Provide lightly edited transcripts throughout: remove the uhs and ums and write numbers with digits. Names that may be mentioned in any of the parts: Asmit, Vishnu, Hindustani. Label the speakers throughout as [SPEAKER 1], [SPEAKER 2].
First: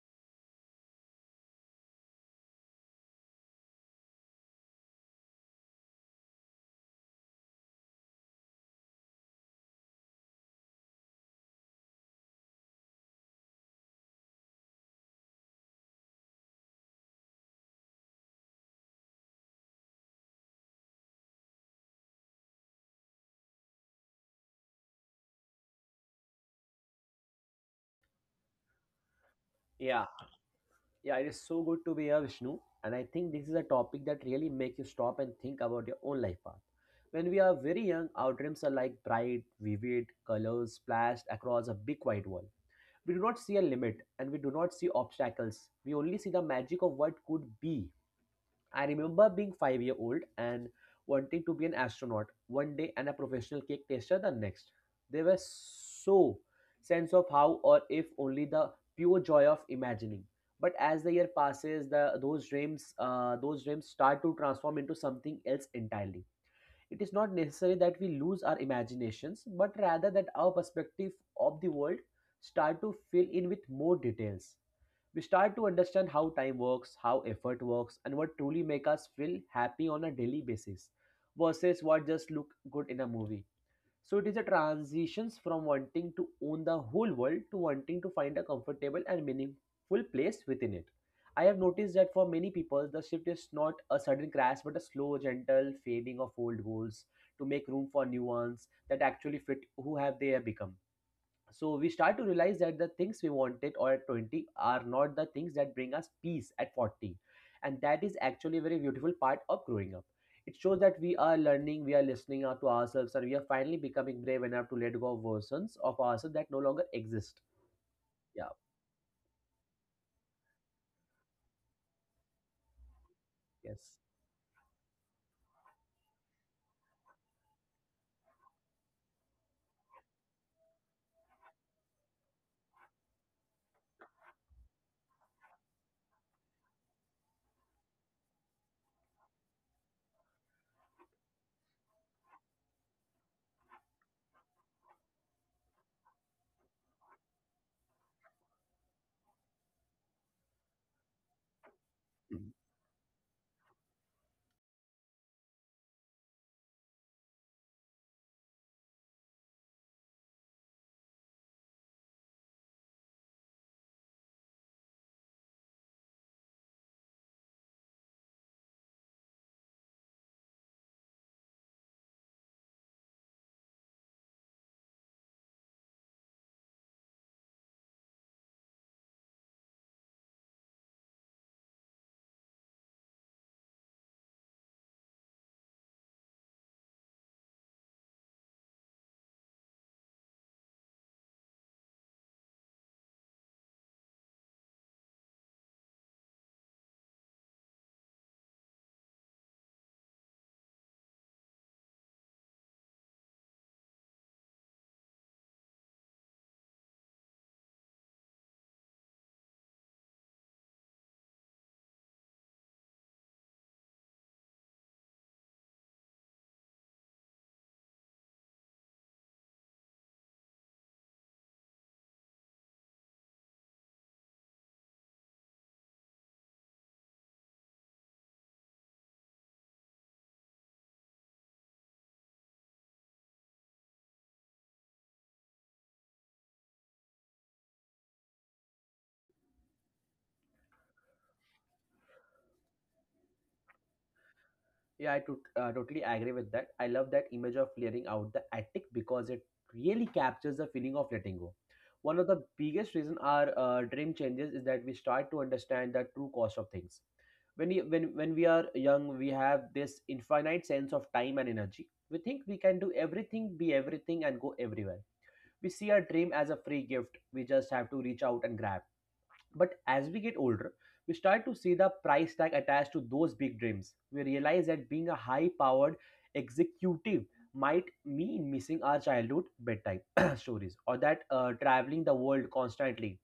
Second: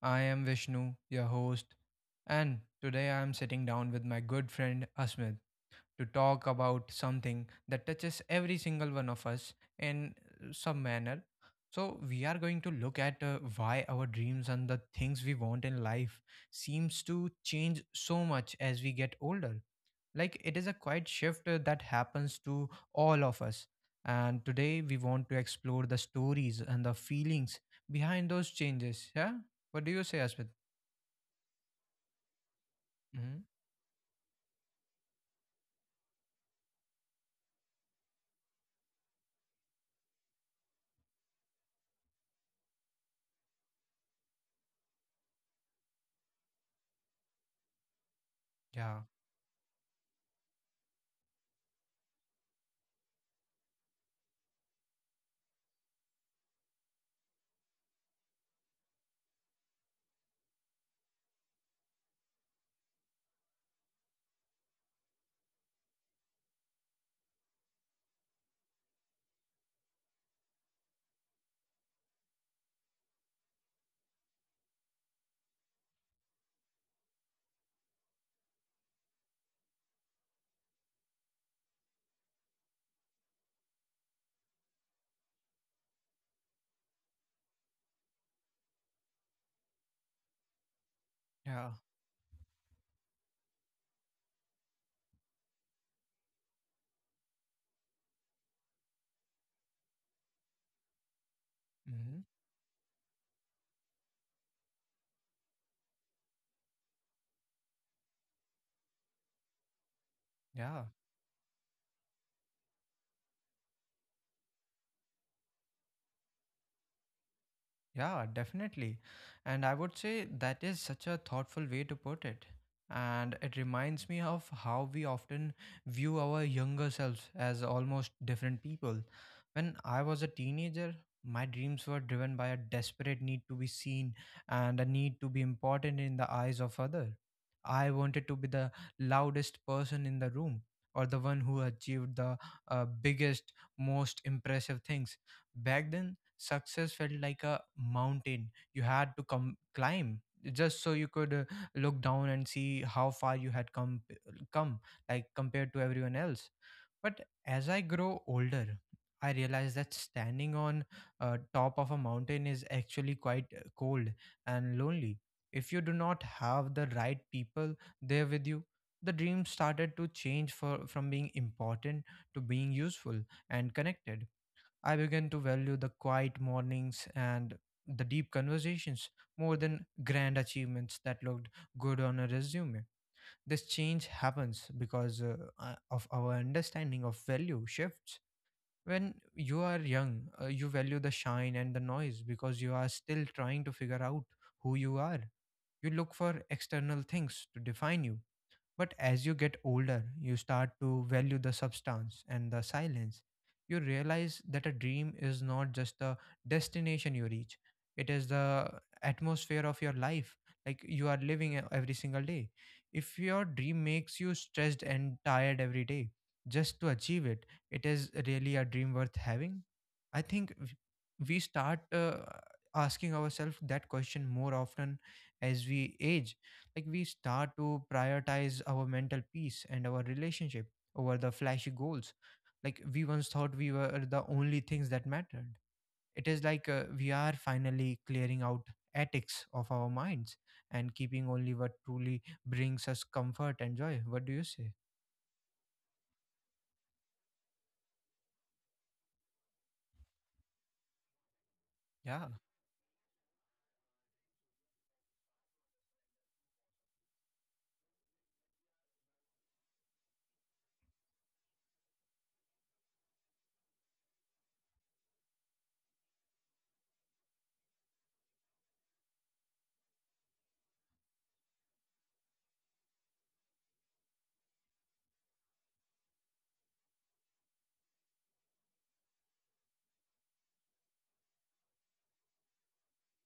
[SPEAKER 1] I am Vishnu, your host, and today I am sitting down with my good friend Asmit to talk about something that touches every single one of us in some manner. So, we are going to look at why our dreams and the things we want in life seems to change so much as we get older, like it is a quiet shift that happens to all of us, and today we want to explore the stories and the feelings behind those changes. Yeah, what do you
[SPEAKER 2] Yeah,
[SPEAKER 1] say, asmit?
[SPEAKER 2] yeah, it is so good to be here, Vishnu. And I think
[SPEAKER 1] Hmm.
[SPEAKER 2] this is a topic that really makes you stop and think about your own life path. When we are very young, our dreams are like bright, vivid colors splashed across a big white wall. We do not see a limit and we do not see obstacles. We only see the magic of what could be. I
[SPEAKER 1] Yeah,
[SPEAKER 2] remember being 5 year old and wanting to be an astronaut one day and a professional cake taster the next. They were so sense of how or if only the pure joy of imagining. But as the year passes, the those dreams start to transform into something else entirely. It is not necessary that we lose our imaginations, but rather that our perspective of the world start to fill in with more details. We start to understand how time works, how effort works, and what truly make us feel happy on a daily basis versus what just look good in a movie. So it is a transitions from wanting to own the whole world to wanting to find a comfortable and meaningful place within it. I have
[SPEAKER 1] yeah.
[SPEAKER 2] noticed that for many people, the shift is not a sudden crash but a slow, gentle fading of old goals to make room for new ones that actually fit who have they have become. So we
[SPEAKER 1] Hmm.
[SPEAKER 2] start to realize that the things we wanted or at 20 are not the things that bring us peace at 40, and that is actually a very beautiful part of growing up. It shows
[SPEAKER 1] Yeah.
[SPEAKER 2] that we are learning, we are listening out to ourselves, and we are finally becoming brave enough to let go of versions of ourselves that no longer exist.
[SPEAKER 1] Yeah,
[SPEAKER 2] Yeah,
[SPEAKER 1] definitely. And I would say that is such a thoughtful way to put it. And it
[SPEAKER 2] yes.
[SPEAKER 1] reminds me of how we often view our younger selves as almost different people. When I was a teenager, my dreams were driven by a desperate need to be seen and a need to be important in the eyes of others. I wanted to be the loudest person in the room, or the one who achieved the biggest, most impressive things. Back then, success felt like a mountain you had to come climb just so you could look down and see how far you had come like compared to everyone else. But as I grow older, I realize that standing on top of a mountain is actually quite cold and lonely if you do not have the right people there with you. The dream started to change from being important to being useful and connected. I began to value the quiet mornings and the deep conversations more than grand achievements that looked good on a resume. This change happens because of our understanding of value shifts. When you are young, you value the shine and the noise because you are still trying to figure out who you are. You look for external things to define you, but as you get older, you start to value the substance and the silence. You realize that a dream is not just the destination you reach, it is the atmosphere of your life, like you are living every single day. If your dream makes you stressed and tired every day, just to achieve it, it is really a dream worth having. I think we start asking ourselves that question more often as we age, like we start to prioritize our mental peace and our relationship over the flashy goals like we once thought we were the only things that mattered. It is like we are finally clearing out attics of our minds and keeping only what truly brings us comfort and joy. What do you say?
[SPEAKER 2] Yeah, I totally agree with that. I love that image of clearing out the attic because it really captures the feeling of letting go. One
[SPEAKER 1] Yeah.
[SPEAKER 2] of the biggest reason our dream changes is that we start to understand the true cost of things. When we are young, we have this infinite sense of time and energy. We think we can do everything, be everything, and go everywhere. We see our dream as a free gift. We just have to reach out and grab. But as we get older, we start to see the price tag attached to those big dreams. We realize that being a high powered executive might mean missing our childhood bedtime stories, or that traveling the world constantly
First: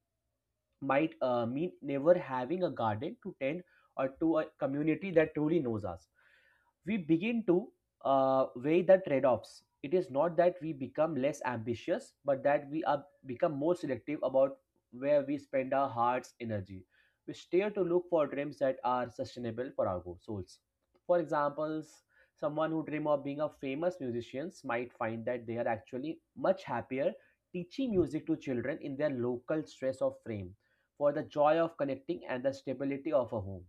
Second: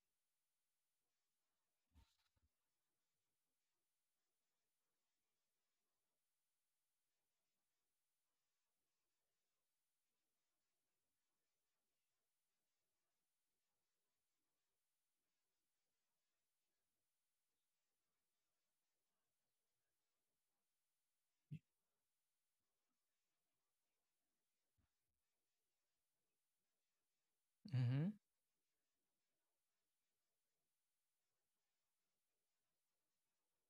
[SPEAKER 2] might mean never having a garden to tend or to a community that truly knows us. We begin to weigh the trade offs. It is not that we become less ambitious, but that we are become more selective about where we spend our heart's energy. We steer to look for dreams that are sustainable for our souls. For example, someone who dream of being a famous musician might find that they are actually much happier teaching
[SPEAKER 1] Mm-hmm.
[SPEAKER 2] music to children in their local stress of frame for the joy of connecting and the stability of a home.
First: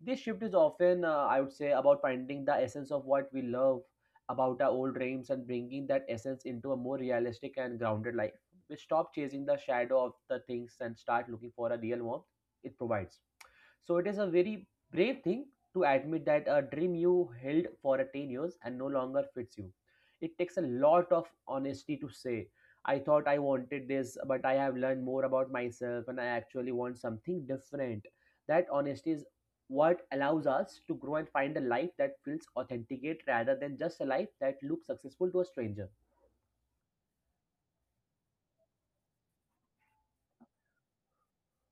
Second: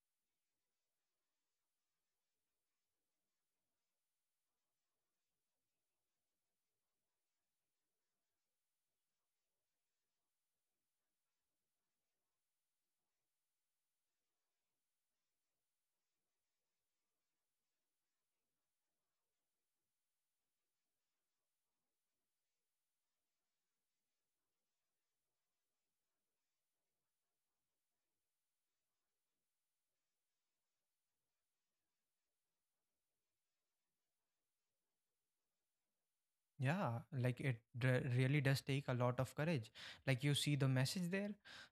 [SPEAKER 2] This shift is often, I would say, about finding the essence of what we love about our old dreams and bringing that essence into a more realistic and grounded life. We stop chasing the shadow of the things and start looking for a real warmth it provides. So it is a very brave thing to admit that a dream you held for 10 years and no longer fits you. It takes a lot of honesty to say, I thought I wanted this, but I have learned more about myself and I actually want something different. That honesty is what allows us to grow and find a life that feels authenticate rather than just a life that looks successful to a stranger.
[SPEAKER 1] Yeah, like it really does take a lot of courage. Like you see the message there,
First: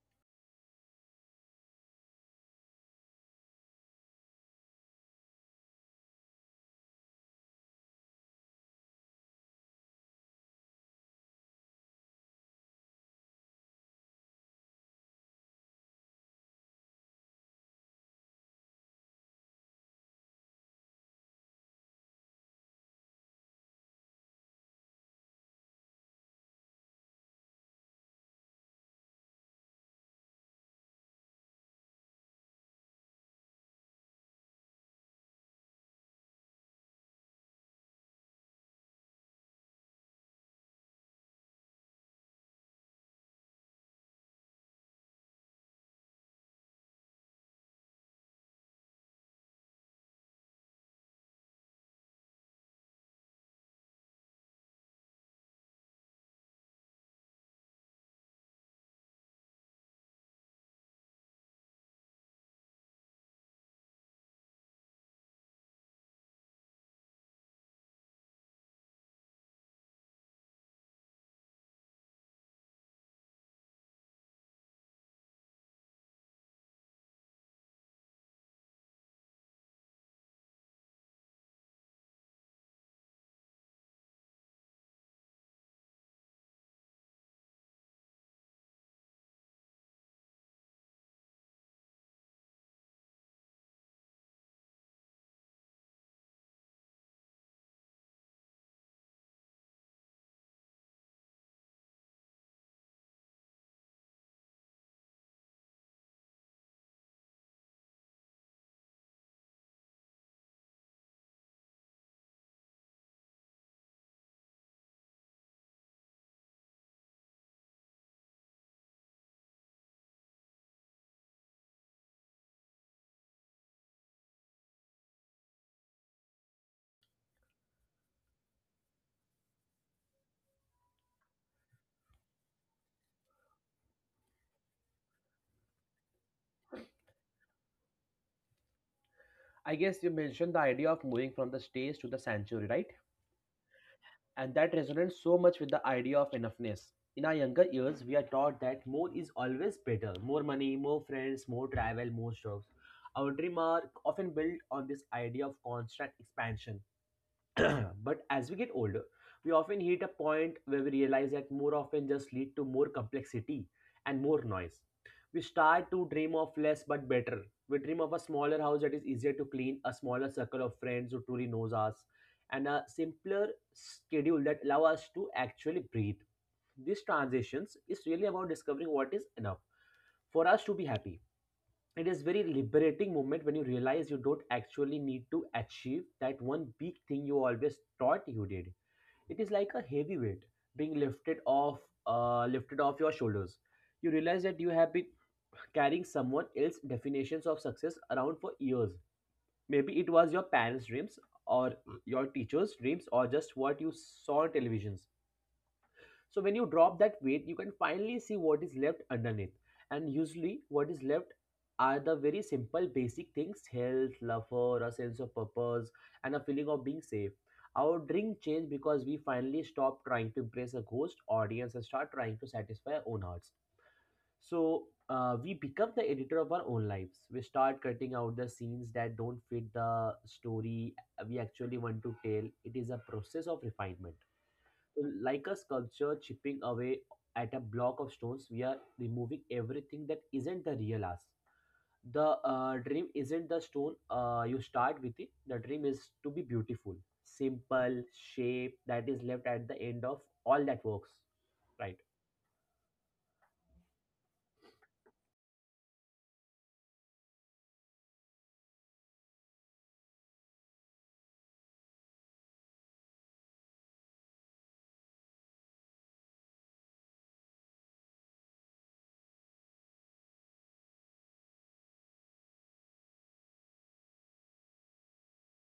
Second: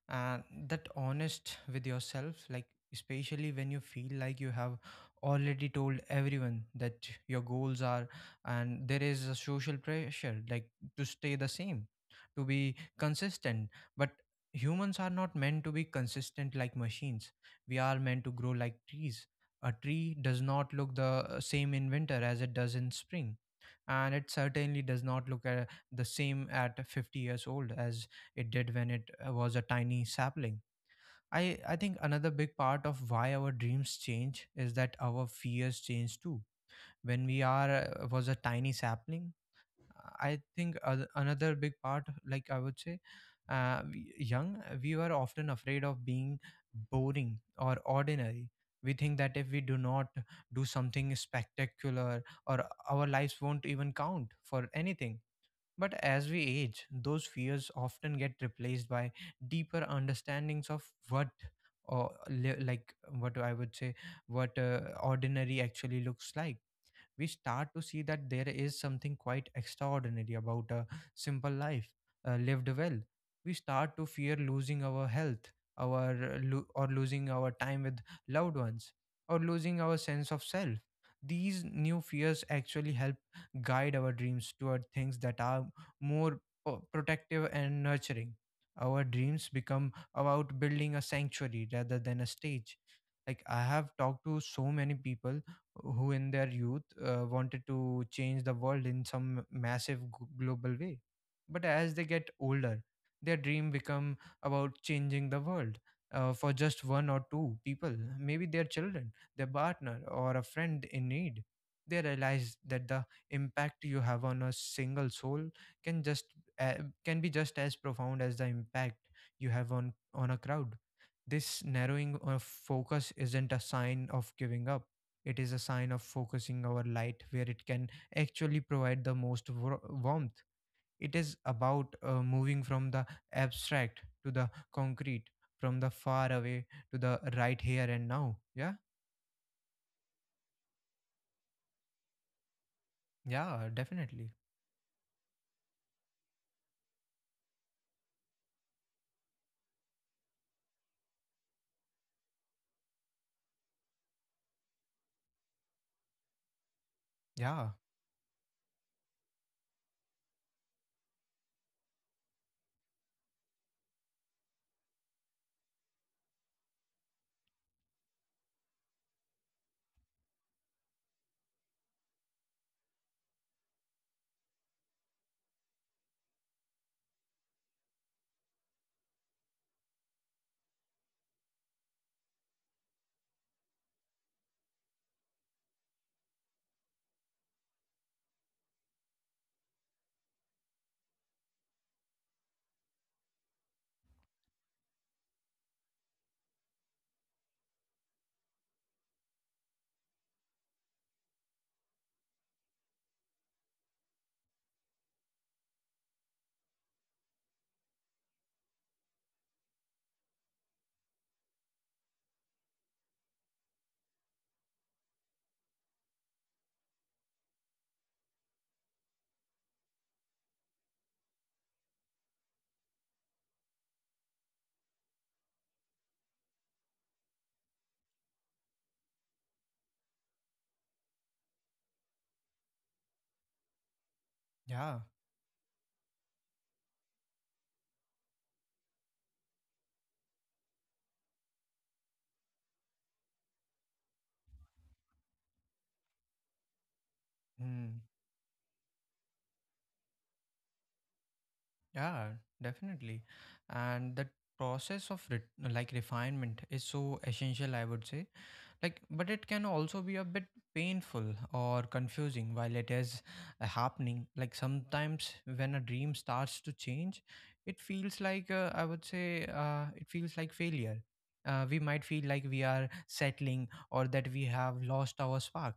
[SPEAKER 1] and that honest with yourself, like especially when you feel like you have already told everyone that your goals are, and there is a social pressure, like to stay the same, to be consistent. But humans are not meant to be consistent like machines. We are meant to grow like trees. A tree does not look the same in winter as it does in spring, and it certainly does not look at the same at 50 years old as it did when it was a tiny sapling. I think another big part of why our dreams change is that our fears change too. When we are was a tiny sapling, I think another big part, like I would say, young, we were often afraid of being boring or ordinary. We think that if we do not do something spectacular, or our lives won't even count for anything. But as we age, those fears often get replaced by deeper understandings of what, or like what I would say, what ordinary actually looks like. We start to see that there is something quite extraordinary about a simple life lived well. We start to fear losing our health, our or losing our time with loved ones, or losing our sense of self. These new fears actually help guide our dreams toward things that are more protective and nurturing. Our dreams become about building a sanctuary rather than a stage. Like I have talked to so many people who in their youth wanted to change the world in some massive global way, but as they get older their dream become about changing the world for just one or two people, maybe their children, their partner or a friend in need. They realize that the impact you have on a single soul can just uh, can be just as profound as the impact you have on a crowd. This narrowing of focus isn't a sign of giving up, it is a sign of focusing our light where it can actually provide the most warmth. It is about moving from the abstract to the concrete, from the far away to the right here and now. Yeah,
[SPEAKER 2] I guess you mentioned the idea of moving from the stage to the sanctuary, right?
[SPEAKER 1] yeah, definitely.
[SPEAKER 2] And that resonates so much with the idea of enoughness. In our younger years, we are taught that more is always better more money, more friends, more travel, more jobs. Our dream are often built on this idea of constant expansion.
[SPEAKER 1] Yeah,
[SPEAKER 2] But as we get older, we often hit a point where we realize that more often just lead to more complexity and more noise. We start to dream of less but better. We dream of a smaller house that is easier to clean, a smaller circle of friends who truly knows us, and a simpler schedule that allow us to actually breathe. These transitions is really about discovering what is enough for us to be happy. It is very liberating moment when you realize you don't actually need to achieve that one big thing you always thought you did. It is like a heavy weight being lifted off, lifted off your shoulders. You realize that you have been carrying someone else's definitions of success around for years, maybe it was your parents dreams, or your teachers dreams, or just what you saw on televisions. So when you drop that weight, you can finally see what is left underneath. And usually, what is left are the very simple, basic things health, laughter, a sense of purpose, and a feeling of being safe. Our drink changed because we finally stopped trying to impress a ghost audience and start trying to satisfy our own hearts. So we become the editor of our own lives. We start cutting out the scenes that don't fit the story we actually want to tell. It is a process of refinement,
[SPEAKER 1] yeah,
[SPEAKER 2] like a sculpture chipping away at a block of stones. We are removing everything that isn't the real us. The dream isn't the stone you start with it. The dream is to be beautiful, simple
[SPEAKER 1] mm,
[SPEAKER 2] shape that is left at the end of all that works, right?
[SPEAKER 1] yeah, definitely. And that process of like refinement is so essential, I would say, like but it can also be a bit painful or confusing while it is happening. Like sometimes when a dream starts to change it feels like I would say it feels like failure. Uh, we might feel like we are settling or that we have lost our spark.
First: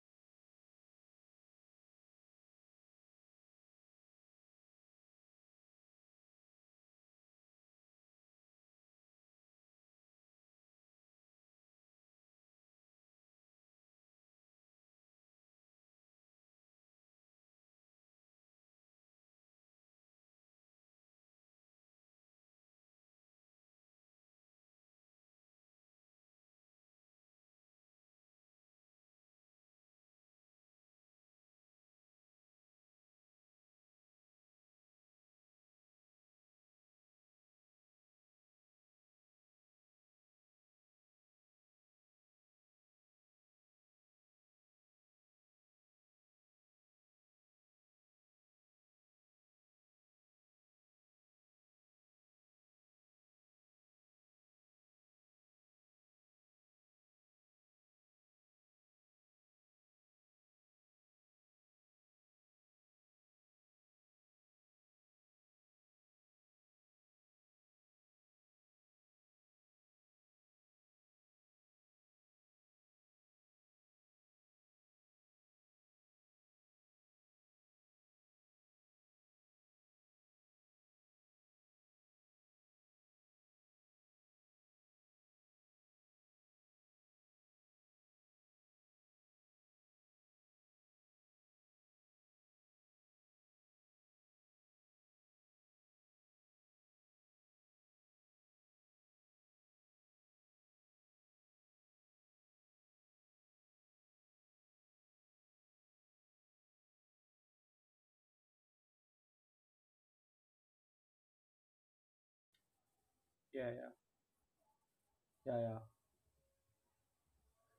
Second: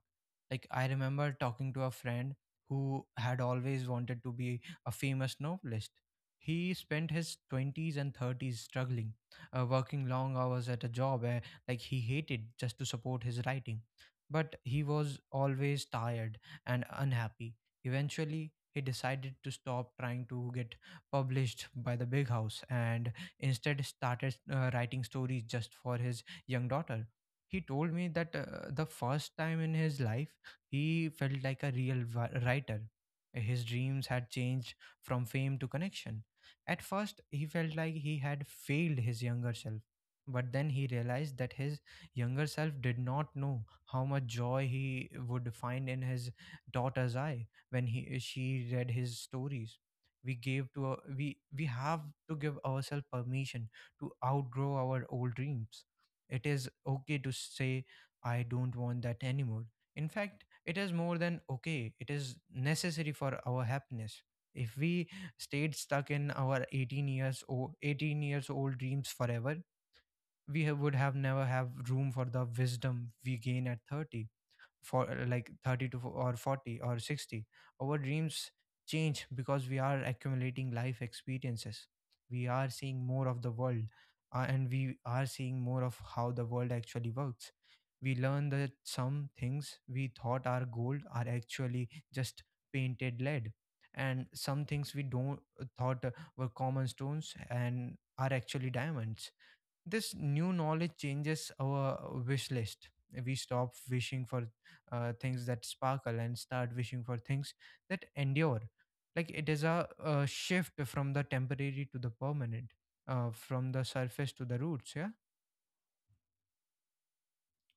[SPEAKER 1] Like I remember talking to a friend who had always wanted to be a famous novelist. He spent his 20s and 30s struggling, working long hours at a job like he hated just to support his writing. But he was always tired and unhappy. Eventually, he decided to stop trying to get published by the big house and instead started writing stories just for his young daughter. He told me that the first time in his life he felt like a real writer. His dreams had changed from fame to connection. At first, he felt like he had failed his younger self, but then he realized that his younger self did not know how much joy he would find in his daughter's eye when he she read his stories. We gave to our- we we have to give ourselves permission to outgrow our old dreams. It is okay to say, I don't want that anymore. In fact, it is more than okay. It is necessary for our happiness. If we stayed stuck in our 18 years old dreams forever, we would have never have room for the wisdom we gain at 30, for like 30 to fo- or 40 or 60. Our dreams change because we are accumulating life experiences, we are seeing more of the world, and we are seeing more of how the world actually works. We learn that some things we thought are gold are actually just painted lead, and some things we don't thought were common stones and are actually diamonds. This new knowledge changes our wish list. We stop wishing for things that sparkle and start wishing for things that endure, like it is a shift from the temporary to the permanent,
[SPEAKER 2] Yeah,
[SPEAKER 1] from the
[SPEAKER 2] yeah,
[SPEAKER 1] surface to the roots. Yeah,
[SPEAKER 2] yeah.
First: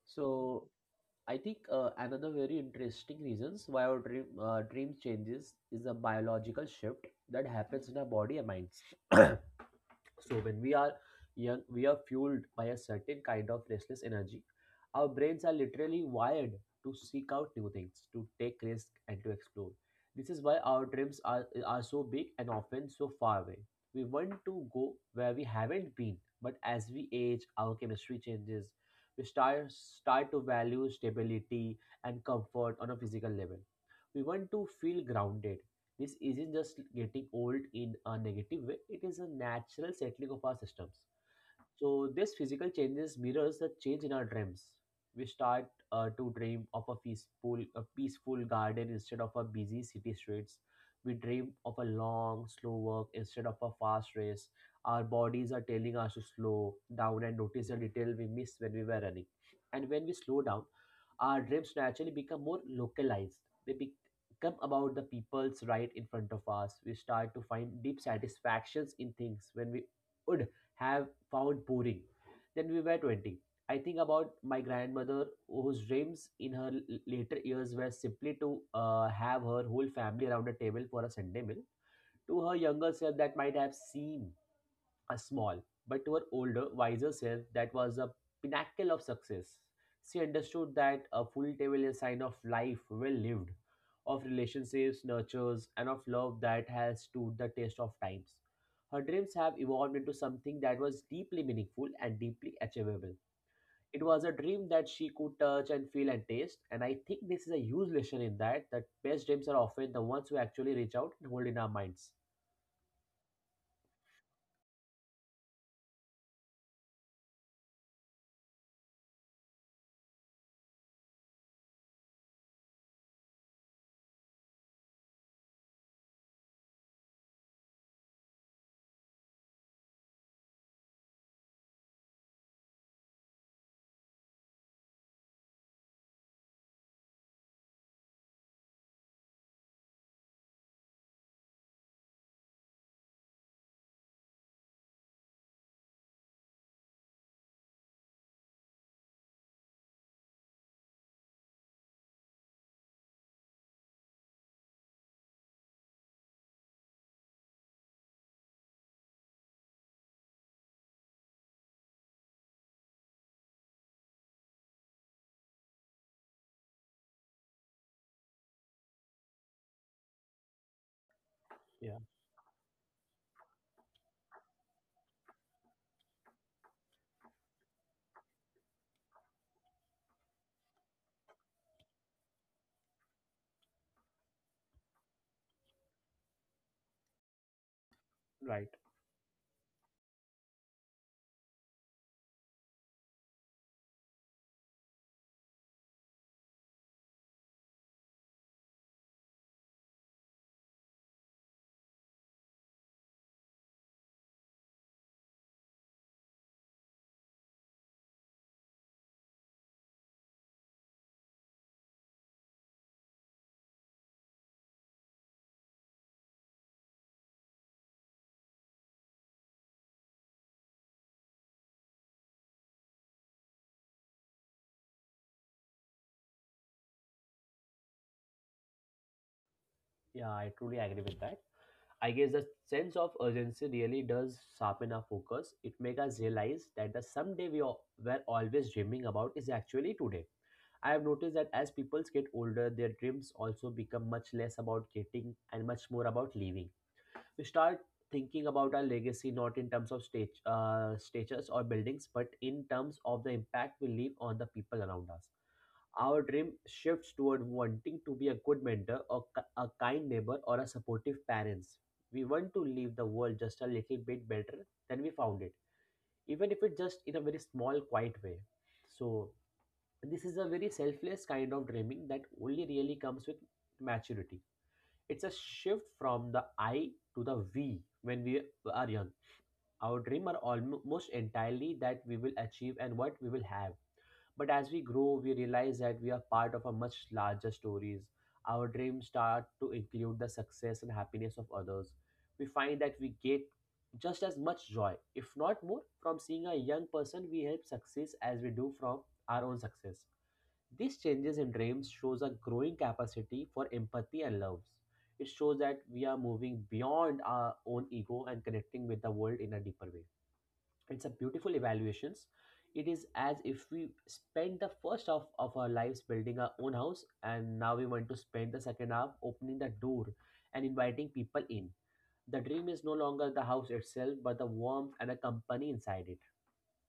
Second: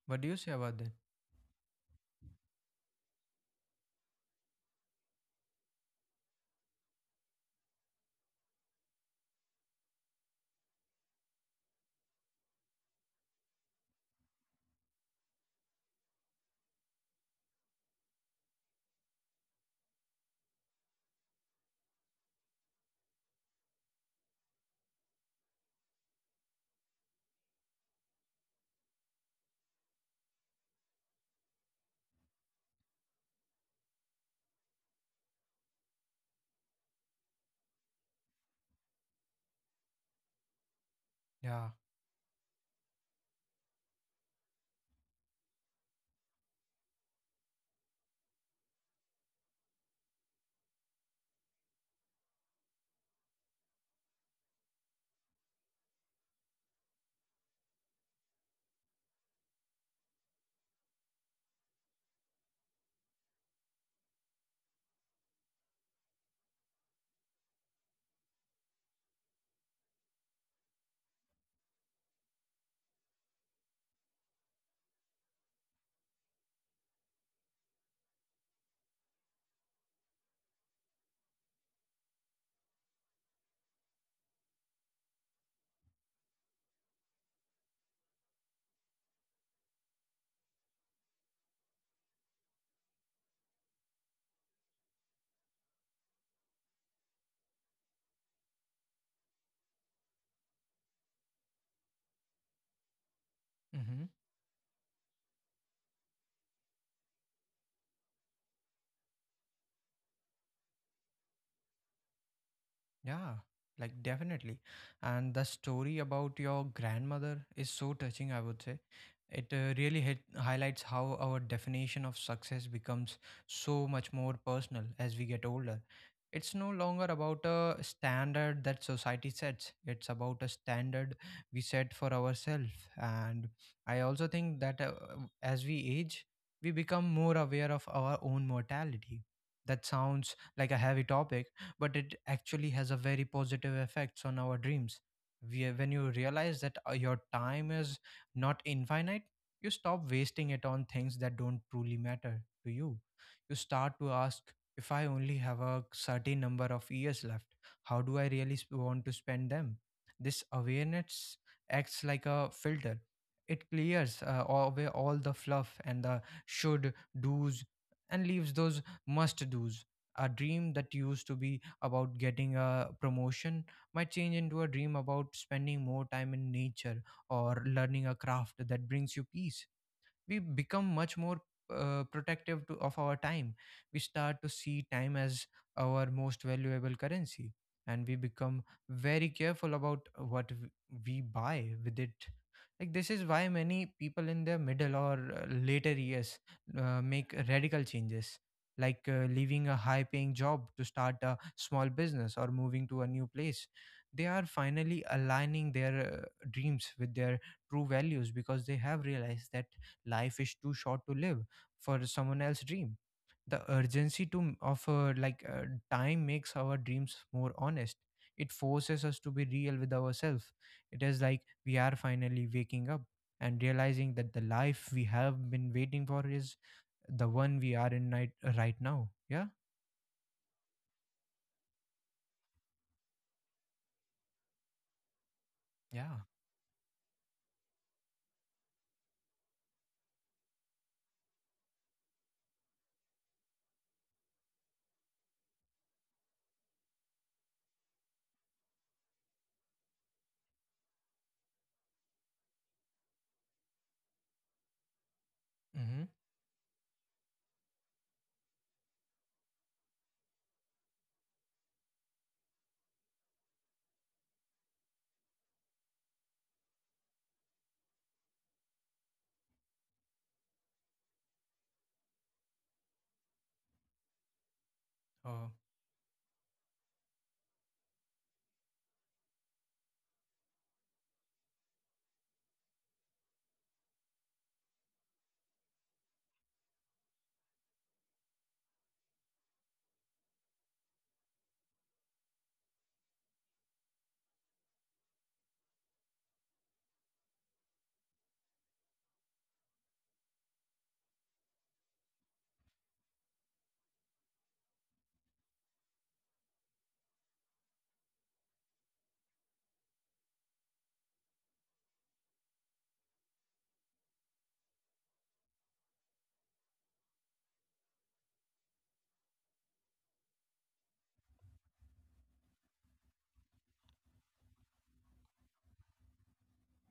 [SPEAKER 1] what do you say
[SPEAKER 2] So
[SPEAKER 1] about that?
[SPEAKER 2] I think another very interesting reasons why our dream changes is a biological shift that happens in our body and minds. So when we are young, we are fueled by a certain kind of restless energy. Our brains are literally wired to seek out new things, to take risks, and to explore. This is why our dreams are so big and often so far away. We want to go where we haven't been, but as we age, our chemistry changes. We start to value stability and comfort on a physical level. We want to feel grounded, this isn't just getting old in a negative way, it is a natural settling of our systems.
[SPEAKER 1] Yeah.
[SPEAKER 2] So this physical changes mirrors the change in our dreams. We start to dream of a peaceful garden instead of a busy city streets. We dream of a long, slow work instead of a fast race. Our bodies are telling us to slow down and notice the detail we missed when we were running. And when we slow down, our dreams naturally become more localized. They become about the people's right in front of us. We start to find deep satisfactions in things when we would have found boring. Then we were 20. I think about my grandmother whose dreams in her later years were simply to have her whole family around a table for a Sunday meal. To her younger self, that might have seemed a small, but to her older, wiser self, that was a pinnacle of success. She understood that a full table is a sign of life well lived, of relationships, nurtures, and of love that has stood the test of times. Her dreams have evolved into something that was deeply meaningful and deeply achievable. It
[SPEAKER 1] Mm-hmm.
[SPEAKER 2] was a dream that she could touch and feel and taste, and I think this is a huge lesson in that that best dreams are often the ones who actually reach out and hold in our minds.
[SPEAKER 1] Yeah, like definitely. And the story about your grandmother is so touching, I would say. It really highlights how our definition of success becomes so much more personal as we get older. It's no longer about a standard that society sets, it's about a standard we set for ourselves. And I also think that as we age, we become more aware of our own mortality. That sounds like a heavy topic, but it actually has a very positive effects on our dreams. When you realize that your time is not infinite, you stop wasting it on things that don't truly matter to you. You start to ask, if I only have a certain number of years left, how do I really want to spend them? This awareness acts like a filter. It clears away all the fluff and the should do's and leaves those must do's. A dream that used to be
[SPEAKER 2] Yeah,
[SPEAKER 1] about getting a promotion might change into a dream about spending more time in nature or learning a craft that brings you peace. We become much more protective of our time. We start to see time as our most valuable currency, and we become
[SPEAKER 2] right.
[SPEAKER 1] very careful about what we buy with it. Like this is why many people in their middle or later years make radical changes, like leaving a high-paying job to start a small business or moving to a new place. They are finally aligning their dreams with their true values because they have realized that life is too short to live for someone else's dream the urgency to of like Time makes our dreams more honest. It forces us to be real with ourselves. It is like we are finally waking up and realizing that the life we have been waiting for is the one we are in right now. Yeah,
[SPEAKER 2] Yeah, I truly agree with that. I guess the sense of urgency really does sharpen our focus. It makes us
[SPEAKER 1] yeah.
[SPEAKER 2] realize that the someday we all, were always dreaming about is actually today. I have noticed that as people get older, their dreams also become much less about getting and much more about living. We start thinking about our legacy not in terms of stage, statues or buildings, but in terms of the impact we leave on the people around us.
[SPEAKER 1] Mm-hmm.
[SPEAKER 2] Our dream shifts toward wanting to be a good mentor, or a kind neighbor, or a supportive parents. We want to leave the world just a little bit better than we found it, even if it's just in a very small, quiet way. So, this is a very selfless kind of dreaming that only really comes with maturity. It's a
[SPEAKER 1] Oh.
[SPEAKER 2] shift from the I to the we when we are young. Our dreams are almost entirely that we will achieve and what we will have. But as we grow, we realize that we are part of a much larger stories. Our dreams start to include the success and happiness of others. We find that we get just as much joy, if not more, from seeing a young person we help success as we do from our own success. These changes in dreams shows a growing capacity for empathy and love. It shows that we are moving beyond our own ego and connecting with the world in a deeper way. It's a beautiful evaluations. It is as if we spend the first half of our lives building our own house, and now we want to spend the second half opening the door and inviting people in. The dream is no longer the house itself but the warmth and a company inside it.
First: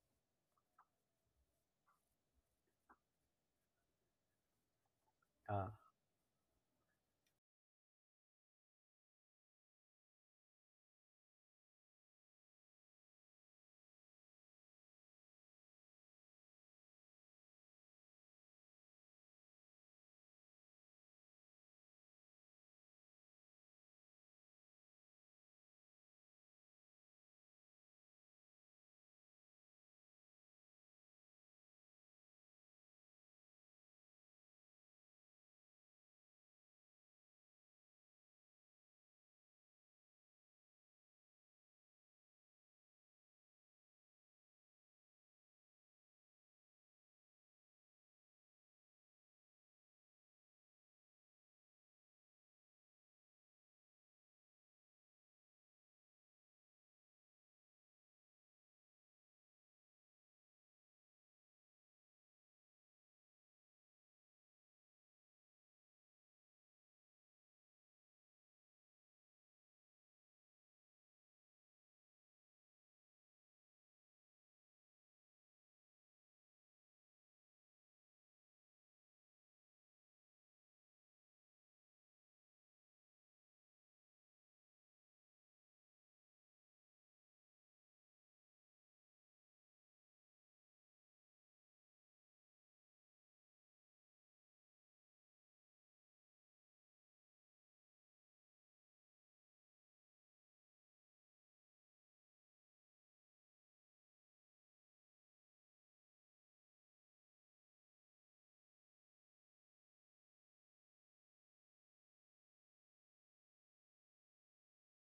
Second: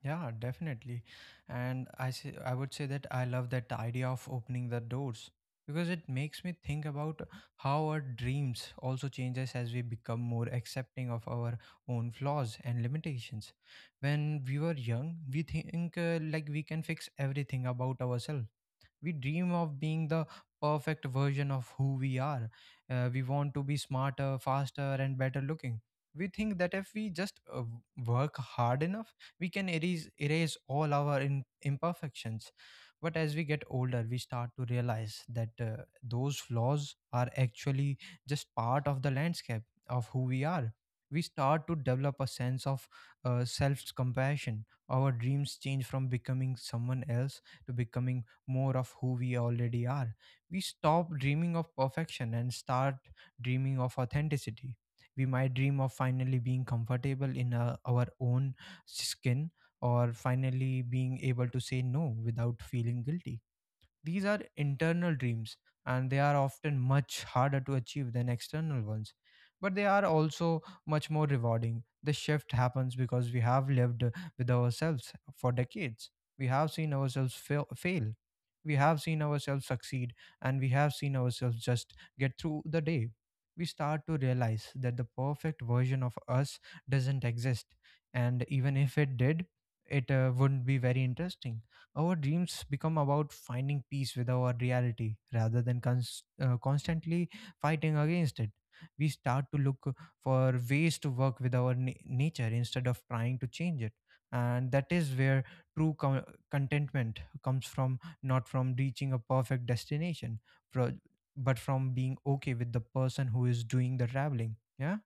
[SPEAKER 1] Yeah, definitely. I would say that I love that idea of opening the doors
[SPEAKER 2] Uh,
[SPEAKER 1] because it makes me think about how our dreams also changes as we become more accepting of our own flaws and limitations. When we were young, we think like we can fix everything about ourselves. We dream of being the perfect version of who we are. We want to be smarter faster and better looking. We think that if we just work hard enough we can erase all our imperfections. But as we get older we start to realize that those flaws are actually just part of the landscape of who we are. We start to develop a sense of self compassion. Our dreams change from becoming someone else to becoming more of who we already are. We stop dreaming of perfection and start dreaming of authenticity. We might dream of finally being comfortable in our own skin, or finally being able to say no without feeling guilty. These are internal dreams and they are often much harder to achieve than external ones. But they are also much more rewarding. The shift happens because we have lived with ourselves for decades. We have seen ourselves fail. We have seen ourselves succeed and we have seen ourselves just get through the day. We start to realize that the perfect version of us doesn't exist, and even if it did, it wouldn't be very interesting. Our dreams become about finding peace with our reality rather than constantly fighting against it. We start to look for ways to work with our nature instead of trying to change it. And that is where true co- contentment comes from, not from reaching a perfect destination, pro- but from being okay with the person who is doing the traveling. Yeah?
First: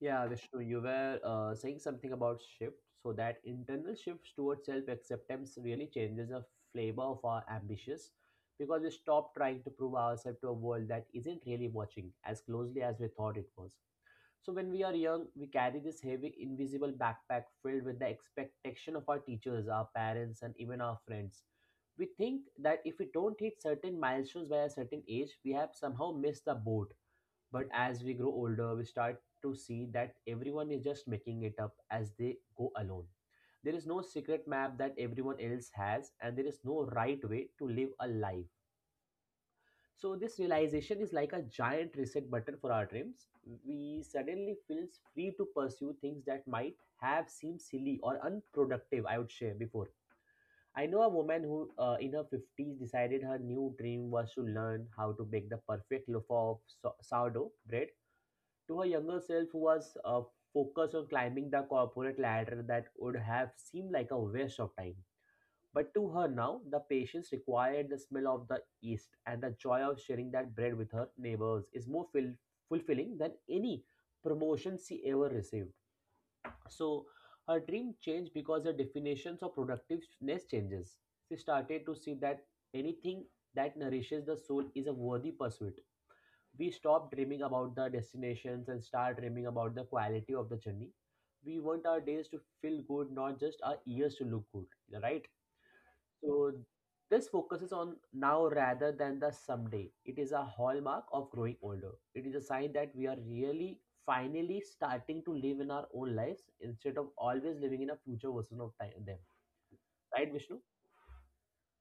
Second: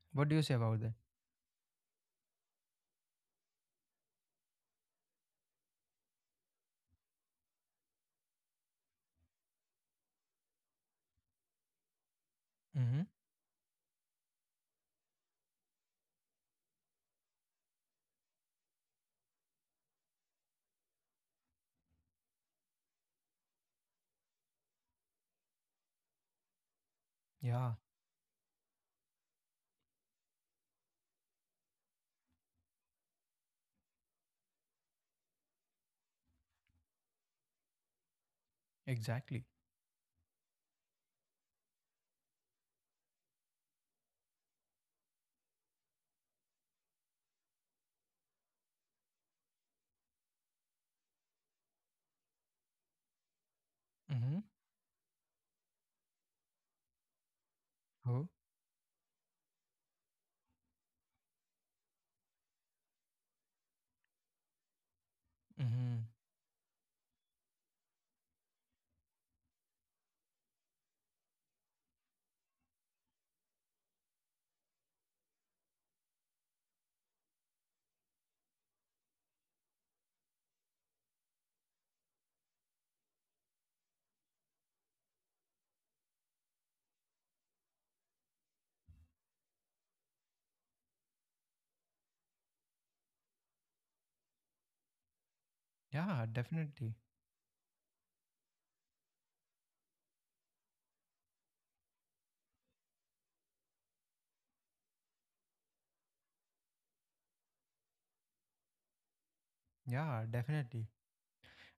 [SPEAKER 2] Yeah,
[SPEAKER 1] What do you say
[SPEAKER 2] Vishnu, you
[SPEAKER 1] about that?
[SPEAKER 2] were saying something about shift. So that internal shift towards self-acceptance really changes the flavor of our ambitions, because we stop trying to prove ourselves to a world that isn't really watching as closely as
[SPEAKER 1] Mm-hmm.
[SPEAKER 2] we thought it was. So when we are young, we carry this heavy, invisible backpack filled with the expectation of our teachers, our parents, and even our friends. We think that if we don't hit certain milestones by a certain age, we have somehow missed the boat. But
[SPEAKER 1] Yeah,
[SPEAKER 2] as we grow older, we start to see that everyone is just making it up as they go alone. There is no secret map that everyone else has, and there is no right way to live a life.
[SPEAKER 1] exactly.
[SPEAKER 2] So, this realization is like a giant reset button for our dreams. We suddenly feel free to pursue things that might have seemed silly or unproductive, I would say, before. I know a woman who, in her 50s, decided her new dream was
[SPEAKER 1] Mm-hmm.
[SPEAKER 2] to learn how to bake the perfect loaf of sourdough bread.
[SPEAKER 1] Oh.
[SPEAKER 2] To a younger self who was focused on climbing the corporate ladder, that would have seemed like a waste of time. But
[SPEAKER 1] Mm-hmm.
[SPEAKER 2] to her now, the patience required, the smell of the East, and the joy of sharing that bread with her neighbors is more fulfilling than any promotion she ever received. So her dream changed because her definitions of productiveness changes. She started to see that anything that nourishes the soul is a worthy pursuit. We stop dreaming about the destinations and start dreaming about the quality of the journey. We want our days to feel good, not just our years to look good, right?
[SPEAKER 1] Yeah,
[SPEAKER 2] So
[SPEAKER 1] definitely.
[SPEAKER 2] this focuses on now rather than the someday. It is a hallmark of growing older. It is a sign that we are really finally starting to live in our own lives instead of always living in a future version of time them.
[SPEAKER 1] Yeah,
[SPEAKER 2] Right, Vishnu?
[SPEAKER 1] definitely.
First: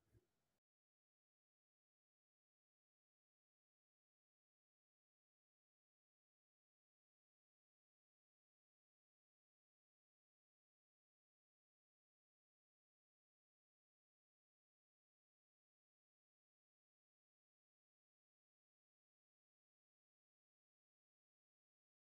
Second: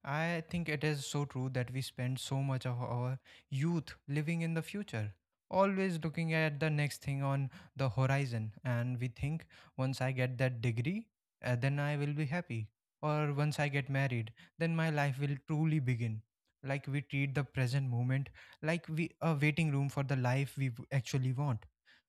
[SPEAKER 1] I think it is so true that we spend so much of our youth living in the future, always looking at the next thing on the horizon. And we think, once I get that degree, then I will be happy. Or once I get married, then my life will truly begin. Like we treat the present moment like we a waiting room for the life we actually want.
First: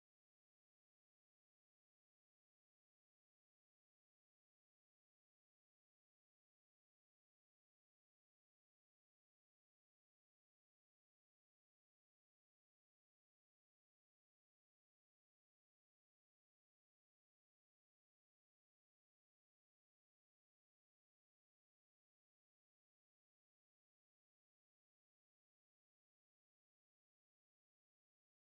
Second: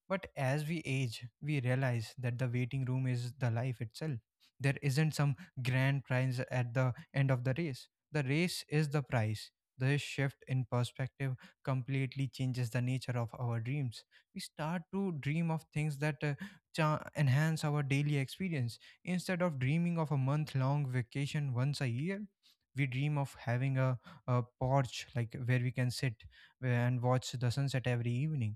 [SPEAKER 1] But as we age, we realize that the waiting room is the life itself. There isn't some grand prize at the end of the race. The race is the prize. This shift in perspective completely changes the nature of our dreams. We start to dream of things that enhance our daily experience. Instead of dreaming of a month long vacation once a year, we dream of having a porch like where we can sit and watch the sunset every evening.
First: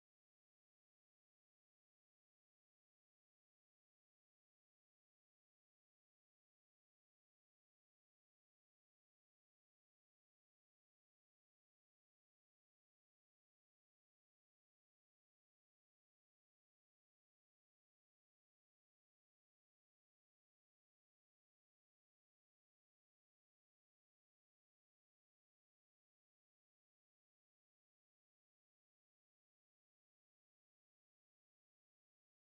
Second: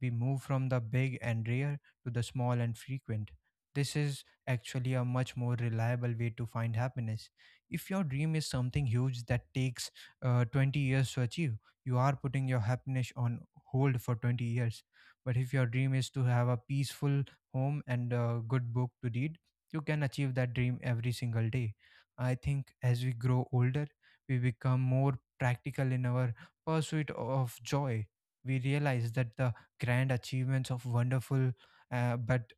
[SPEAKER 1] We move from the big and rare to the small and frequent. This is actually a much more reliable way to find happiness. If your dream is something huge that takes 20 years to achieve, you are putting your happiness on hold for 20 years. But if your dream is to have a peaceful home and a good book to read, you can achieve that dream every single day. I think as we grow older, we become more practical in our pursuit of joy. We realize that the grand achievements of wonderful but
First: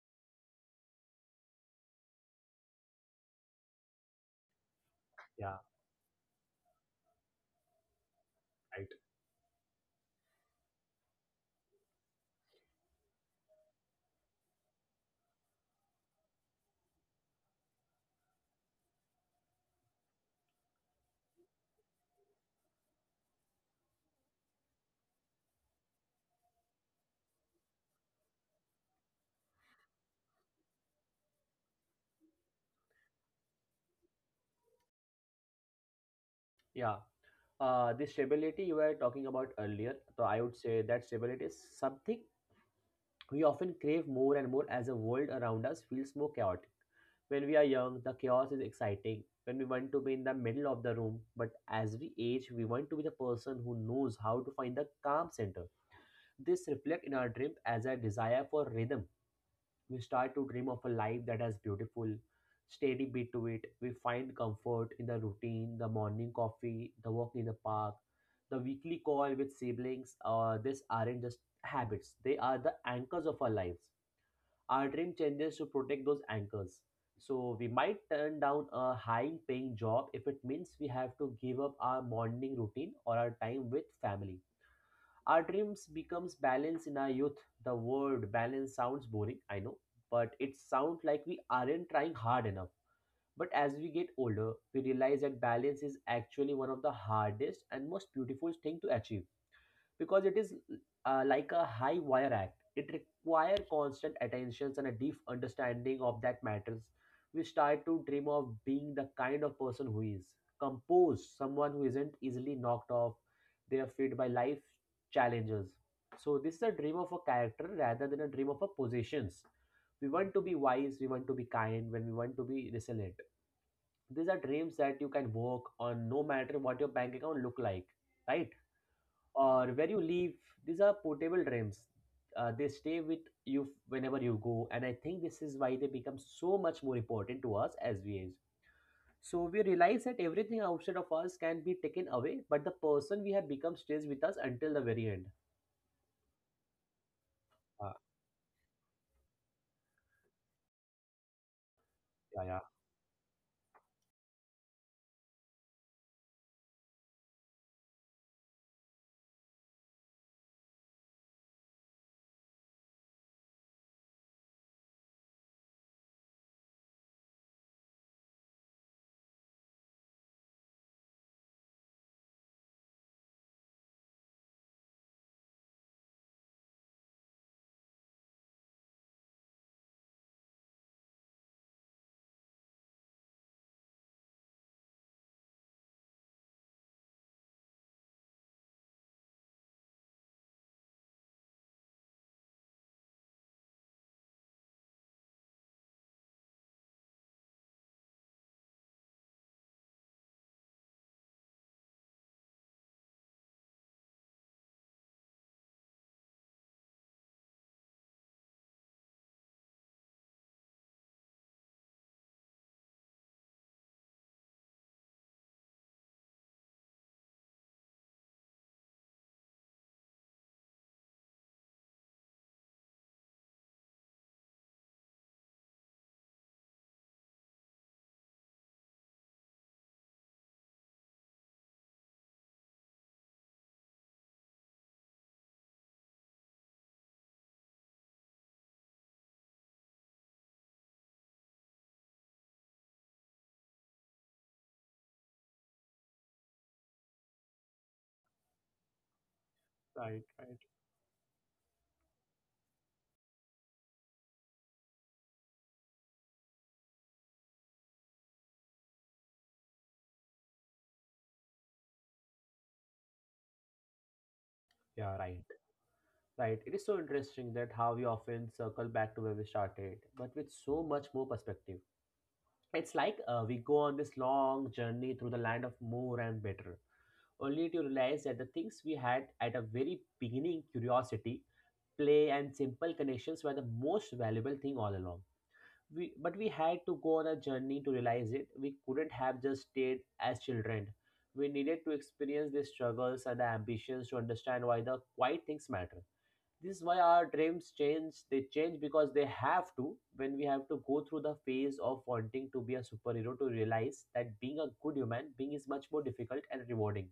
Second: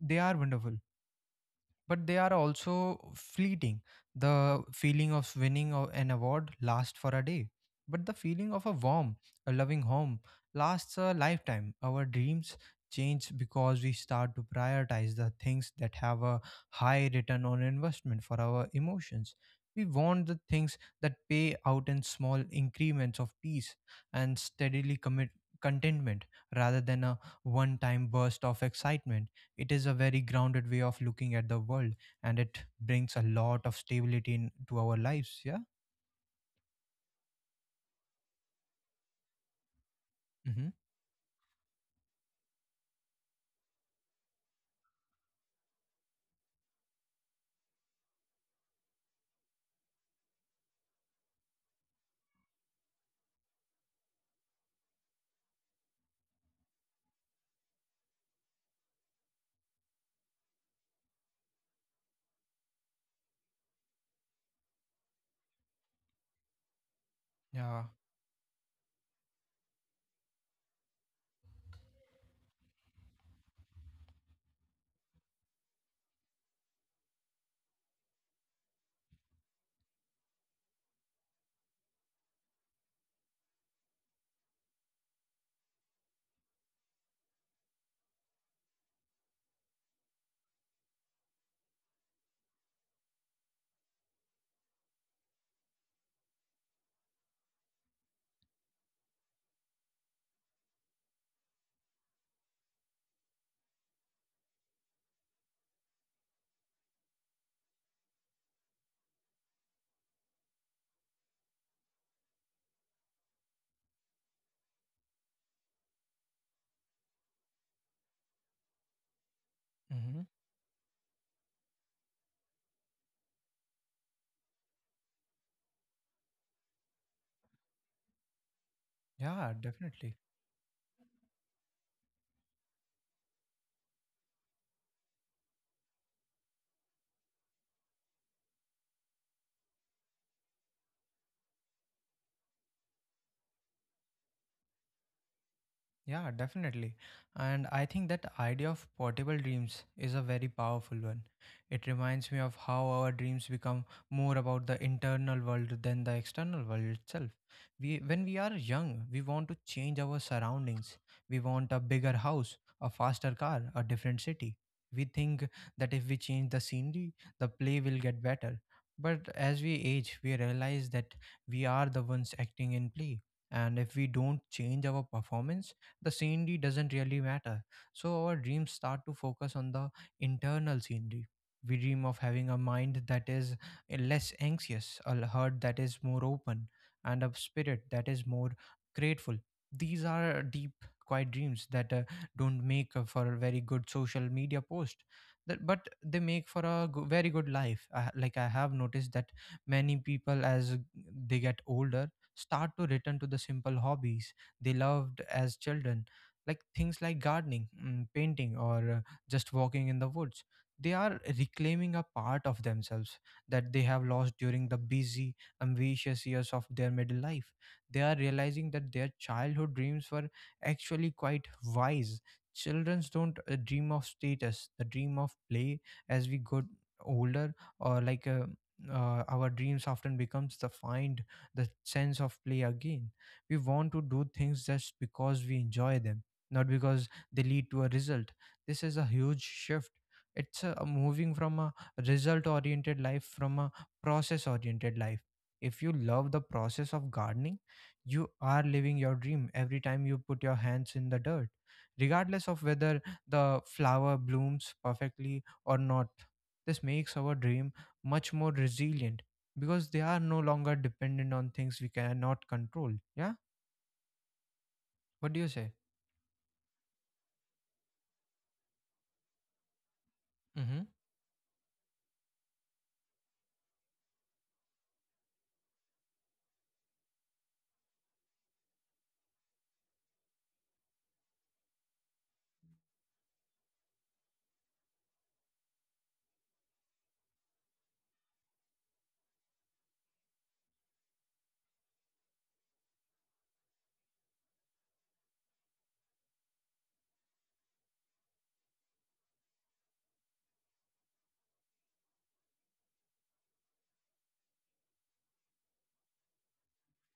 [SPEAKER 1] they are wonderful but they are also fleeting. The feeling of
[SPEAKER 2] Yeah,
[SPEAKER 1] an award lasts for a day, but the feeling of a
[SPEAKER 2] right.
[SPEAKER 1] warm, a loving home lasts a lifetime. Our dreams change because we start to prioritize the things that have a high return on investment for our emotions. We want the things that pay out in small increments of peace and steadily commit contentment rather than a one time burst of excitement. It is a very grounded way of looking at the world, and it brings a lot of stability into our lives. Yeah.
[SPEAKER 2] Yeah. The stability you were talking about earlier, so I would
[SPEAKER 1] Mm-hmm.
[SPEAKER 2] say that stability is something we often crave more and more as the world around us feels more chaotic. When we are young, the chaos is exciting. When we want to be in the middle of the room, but as we age, we want to be the person who knows how to find the calm center. This reflects in our dream as a desire for rhythm. We start to dream of a life that has beautiful, steady beat to it. We find comfort in the routine, the morning coffee, the walk in the
[SPEAKER 1] Yeah.
[SPEAKER 2] park, the weekly call with siblings. These aren't just habits; they are the anchors of our lives. Our dream changes to protect those anchors. So we might turn down a high paying job if it means we have to give up our morning routine or our time with family. Our dreams becomes balance in our youth. The word balance sounds boring, I know, but it sounds like we aren't trying hard enough. But as we get older, we realize that balance is actually one of the hardest and most beautiful thing to achieve, because it is like a high wire act. It requires constant attentions and a deep understanding of that matters. We start to dream of being the kind of person who is composed, someone who isn't easily knocked off their feet by life challenges. So this is a dream of a character rather than a dream of a possessions. We
[SPEAKER 1] Mm-hmm.
[SPEAKER 2] want to be wise, we want to be kind, when we want to be resilient. These are dreams that you can work on no matter what your bank account look like, right?
[SPEAKER 1] Yeah,
[SPEAKER 2] Or where you
[SPEAKER 1] definitely.
[SPEAKER 2] live. These are portable dreams. They stay with you whenever you go, and I think this is why they become so much more important to us as we age. So we realize that everything outside of us can be taken away, but the person we have become stays with us until the very end.
[SPEAKER 1] Yeah, definitely. And I
[SPEAKER 2] uh,
[SPEAKER 1] think that idea of portable dreams is a very powerful one. It reminds me
[SPEAKER 2] yeah
[SPEAKER 1] of
[SPEAKER 2] yeah
[SPEAKER 1] how our dreams become more about the internal world than the external world itself. We When we are young, we want to change our surroundings. We want a bigger house, a faster car, a different city. We think that if we change the scenery, the play will get better. But as we age, we realize that we are the ones acting in play. And if we don't change our performance, the scenery doesn't really matter. So our dreams start to focus on the internal scenery. We dream of having a mind that is less anxious, a heart that is more open, and a spirit that is more grateful. These are deep, quiet dreams that don't make for a very good social media post, but they make for a very good life. Like I have noticed that many people, as they get older, start to return to the simple hobbies they loved as children, like things like gardening, mm, painting, or just walking in the woods. They are reclaiming a part of themselves that they have lost during the busy, ambitious years of their middle life. They are realizing that their childhood dreams were actually quite wise. Children don't dream of status, the dream of play. As we get older, or like our dreams often becomes the find the sense of play again. We want to do things just because we enjoy them, not because they lead to a result. This is a huge shift. It's a moving from a result oriented life from a process oriented life. If you love the process of gardening, you are living your dream every time you
[SPEAKER 2] Right,
[SPEAKER 1] put your
[SPEAKER 2] right.
[SPEAKER 1] hands in the dirt, regardless of whether the flower blooms perfectly or not. This makes our dream much more resilient because they are no longer dependent on things we cannot control. Yeah.
[SPEAKER 2] Yeah,
[SPEAKER 1] What do you
[SPEAKER 2] right.
[SPEAKER 1] say?
[SPEAKER 2] Right. It is so interesting that how we often circle back to where we started, but with
[SPEAKER 1] Mm-hmm.
[SPEAKER 2] so much more perspective. It's like we go on this long journey through the land of more and better, only to realize that the things we had at a very beginning curiosity, play, and simple connections were the most valuable thing all along. We, but we had to go on a journey to realize it. We couldn't have just stayed as children. We needed to experience the struggles and the ambitions to understand why the quiet things matter. This is why our dreams change. They change because they have to, when we have to go through the phase of wanting to be a superhero to realize that being a good human being is much more difficult and rewarding.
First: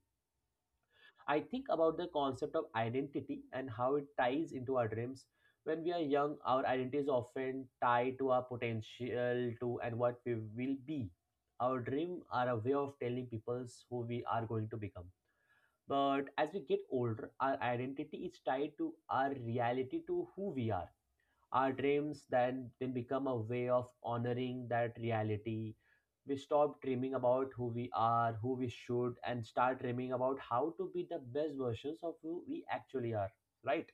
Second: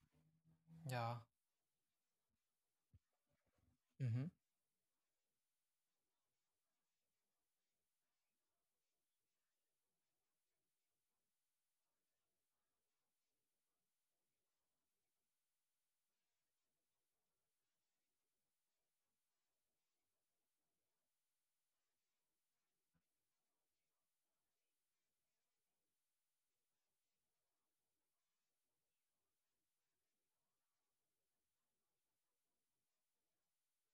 [SPEAKER 1] Yeah.
[SPEAKER 2] I think about the concept of identity and how it
[SPEAKER 1] Mm-hmm.
[SPEAKER 2] ties into our dreams. When we are young, our identity is often tied to our potential to and what we will be. Our dreams are a way of telling people who we are going to become. But as we get older, our identity is tied to our reality, to who we are. Our dreams then become a way of honoring that reality. We stop dreaming about who we are, who we should, and start dreaming about how to be the best versions of who we actually are, right?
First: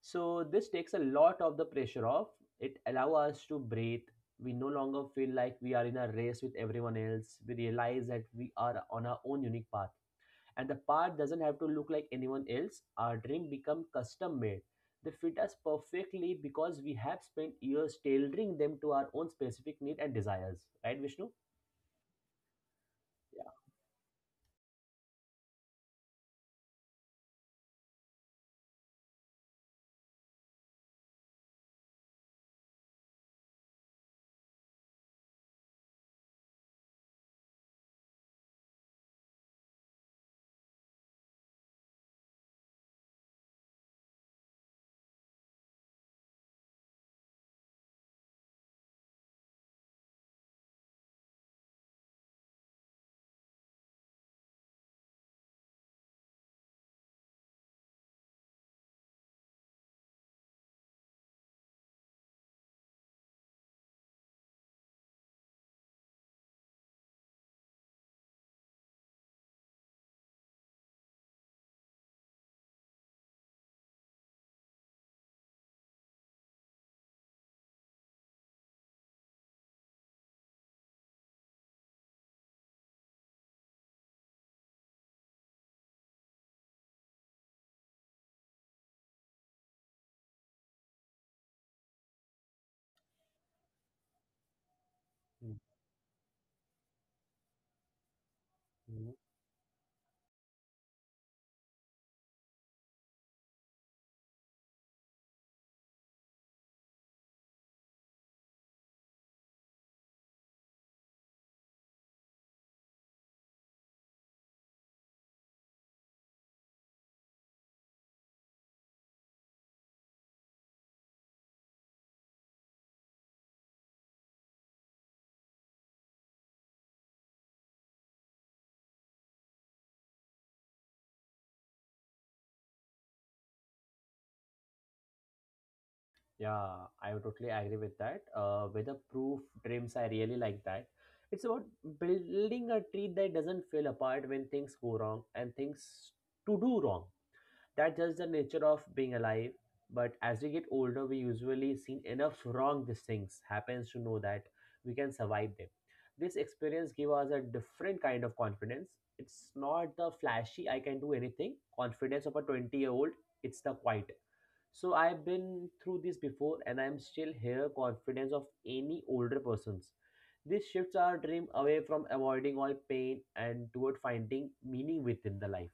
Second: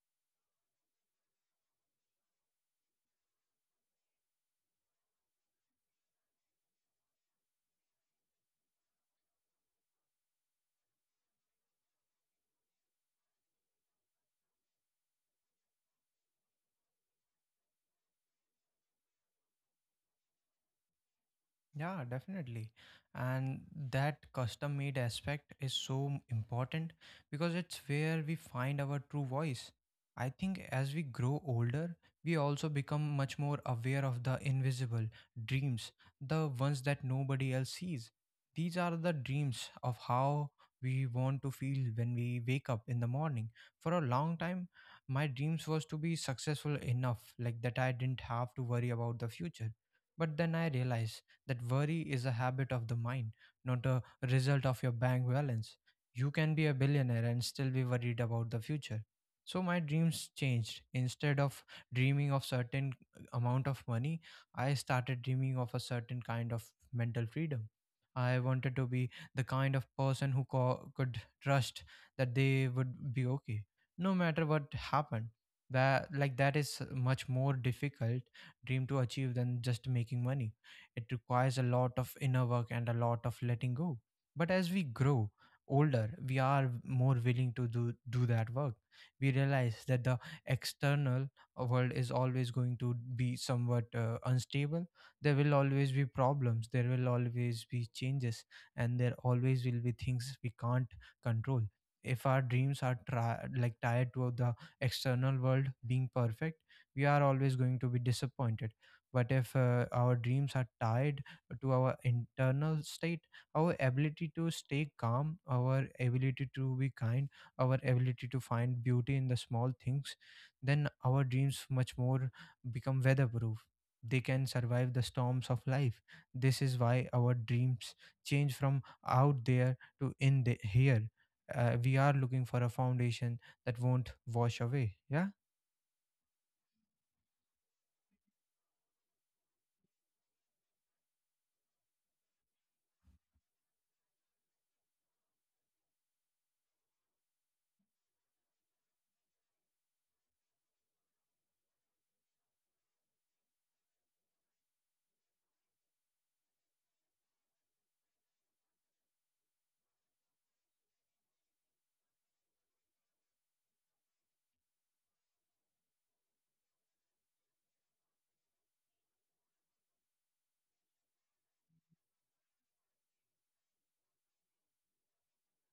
[SPEAKER 2] So, this takes a lot of the pressure off. It allows us to breathe. We no longer feel like we are in a race with everyone else. We realize that we are on our own unique path, and the part doesn't have to look like anyone else. Our drink become custom made. They fit us perfectly because we have spent years tailoring them to our own specific need and desires, right, Vishnu?
[SPEAKER 1] Yeah, definitely.
[SPEAKER 2] Yeah.
[SPEAKER 1] And that custom made aspect is so important because it's where we find our true voice. I think as we grow older, we also become much more aware of the invisible dreams, the ones that nobody else sees. These are the dreams of how we want to feel when we wake up in the morning. For a long time, my dreams was to be successful enough like that I didn't have to worry about the future. But then I realized that worry is a habit of the mind, not a result of your bank balance. You can be a billionaire and still be worried about the future. So my dreams changed. Instead of dreaming of certain amount of money, I started dreaming of a certain kind of mental freedom. I wanted to be the kind of person who could trust that they would be okay, no matter what happened. That like that is much more difficult dream to achieve than just making money. It requires a lot of inner work and a lot of letting go. But as we grow older, we are more willing to do that work. We realize that the external world is always going to be somewhat unstable. There will always be problems, there will always be changes, and
[SPEAKER 2] Mhm.
[SPEAKER 1] there always will be things we can't control. If our dreams are tied to the external world being perfect, we are always going to be disappointed. But if our dreams are tied to our internal state, our ability to stay calm, our ability to be kind, our ability to find beauty in the small things, then our dreams much more become weatherproof. They can survive the storms of life. This is why our dreams change from out there to in the here. We are looking for a foundation that won't wash away. Yeah.
[SPEAKER 2] Yeah, I would totally agree with that. Weatherproof dreams, I really like that. It's about building a tree that doesn't fall apart when things go wrong, and things to do wrong. That's just the nature of being alive. But as we get older, we usually seen enough wrong these things happens to know that we can survive them. This experience give us a different kind of confidence. It's not the flashy I can do anything confidence of a 20-year-old. It's the quiet. So I've been through this before and I'm still here confidence of any older persons. This shifts our dream away from avoiding all pain and toward finding meaning within the life.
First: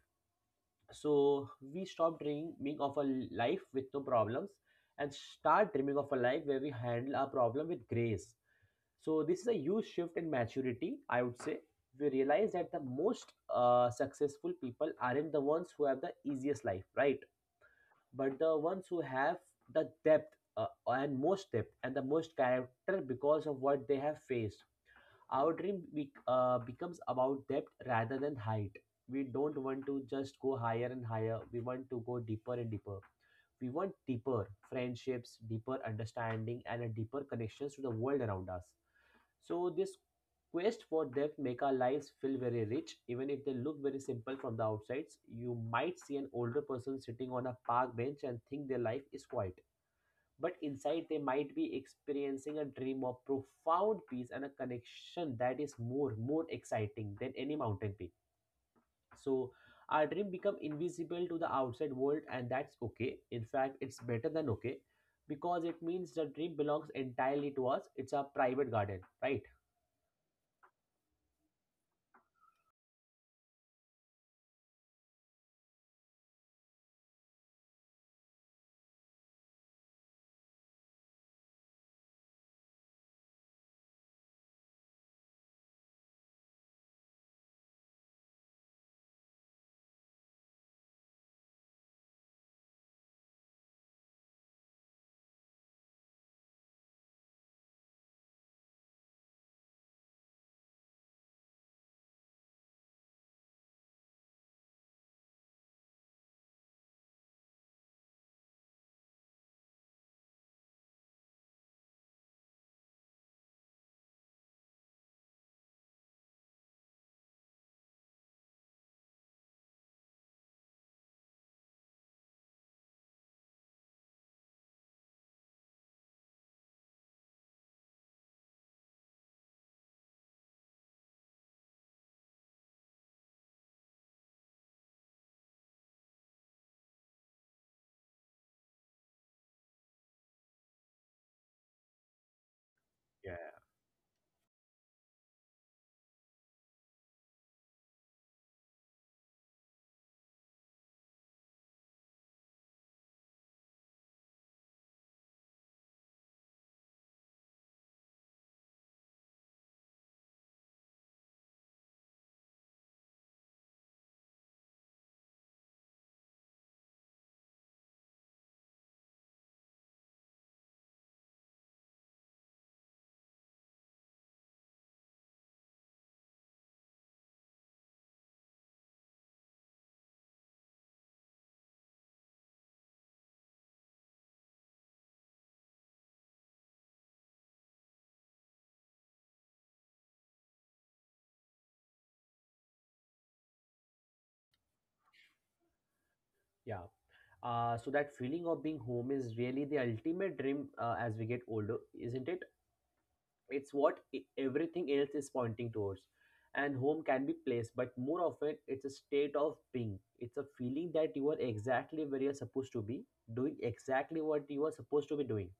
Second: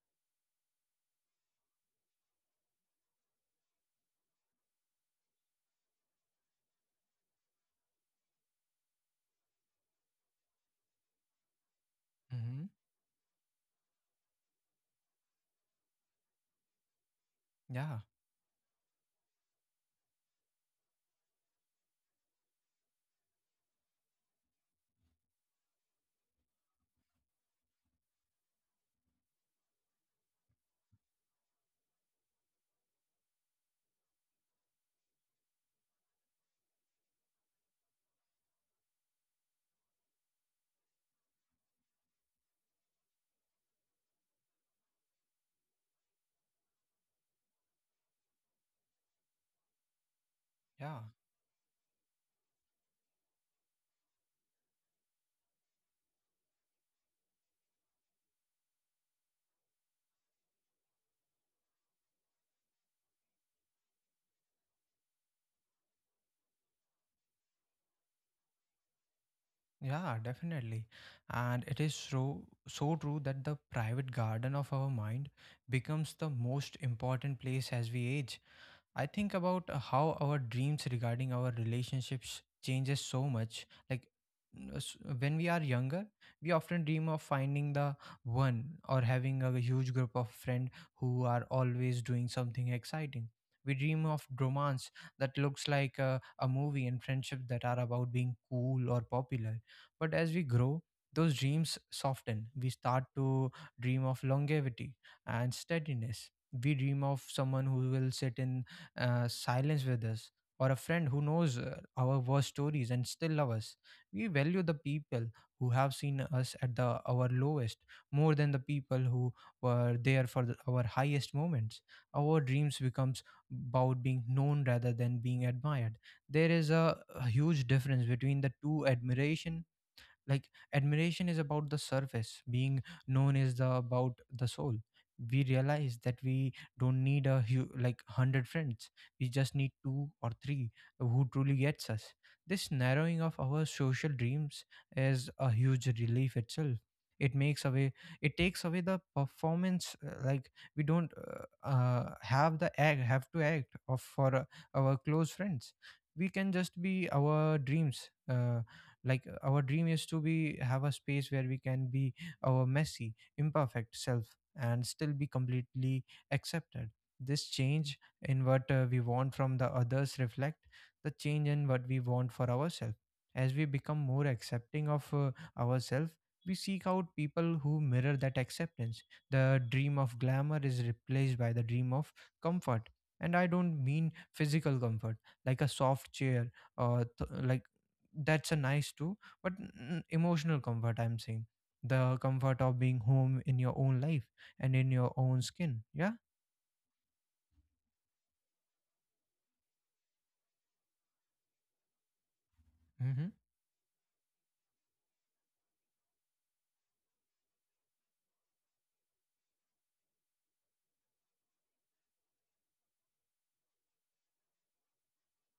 [SPEAKER 2] So we stop dreaming being of a life with no problems, and start dreaming of a life where we handle our problem with grace. So this is a huge shift in maturity, I would say. We realize
[SPEAKER 1] Mm-hmm.
[SPEAKER 2] that the most successful people aren't the ones who have the easiest life, right?
[SPEAKER 1] Yeah.
[SPEAKER 2] But the ones who have the depth and most depth and the most character because of what they have faced. Our dream becomes about depth rather than height. We don't want to just go higher and higher. We want to go deeper and deeper. We want deeper friendships, deeper understanding, and a deeper connections to the world around us. So this quest for depth make our lives feel very rich, even if they look very simple from the outsides. You might see an older person sitting on a park bench and think their life is quiet, but
[SPEAKER 1] Yeah.
[SPEAKER 2] inside they might be experiencing a dream of profound peace and a connection that is more exciting than any mountain peak. So our dream become invisible to the outside world, and that's okay. In fact, it's better than okay, because it means the dream belongs entirely to us. It's our private garden, right?
[SPEAKER 1] Yeah, definitely. And it is so so true that the private garden of our mind becomes the most important place as we age. I think about how our dreams regarding our relationships changes so much. Like when we are younger, we often dream of finding the one or having a huge group of friends who are always doing something exciting. We dream of romance that looks like a movie and friendship that are about being cool or popular. But as we grow, those dreams soften. We start to dream of longevity and steadiness. We dream of someone who will sit in silence with us, or a friend who knows our worst stories and still love us. We value the people who have seen us at the our lowest more than the people who were there for our highest moments. Our dreams becomes about being known rather than being admired. There is a huge difference between the two admiration like admiration is about the surface, being known is the about the soul. We realize that we don't need a like 100 friends, we just need two or three who truly gets us. This narrowing of
[SPEAKER 2] Yeah.
[SPEAKER 1] our social dreams is a huge relief itself. It makes away, it takes away the performance, like we don't have the act have to act of for our close friends. We can just be our dreams, like our dream is to be have a space where we can be our messy imperfect self and still be completely accepted. This change in what we want from the others reflect the change in what we want for ourselves. As we become more accepting of ourselves, we seek out people who mirror that acceptance. The dream of glamour is replaced by the dream of comfort. And I don't mean physical comfort, like a soft chair or like that's a nice too, but emotional comfort I'm saying, the comfort of being home in your own life and in your own skin. Yeah.
[SPEAKER 2] Yeah, so that feeling of being home is really the ultimate dream, as we get older, isn't it?
[SPEAKER 1] Mm-hmm.
[SPEAKER 2] It's what everything else is pointing towards. And home can be place, but more often it's a state of being. It's a feeling that you are exactly where you're supposed to be, doing exactly what you are supposed to be doing.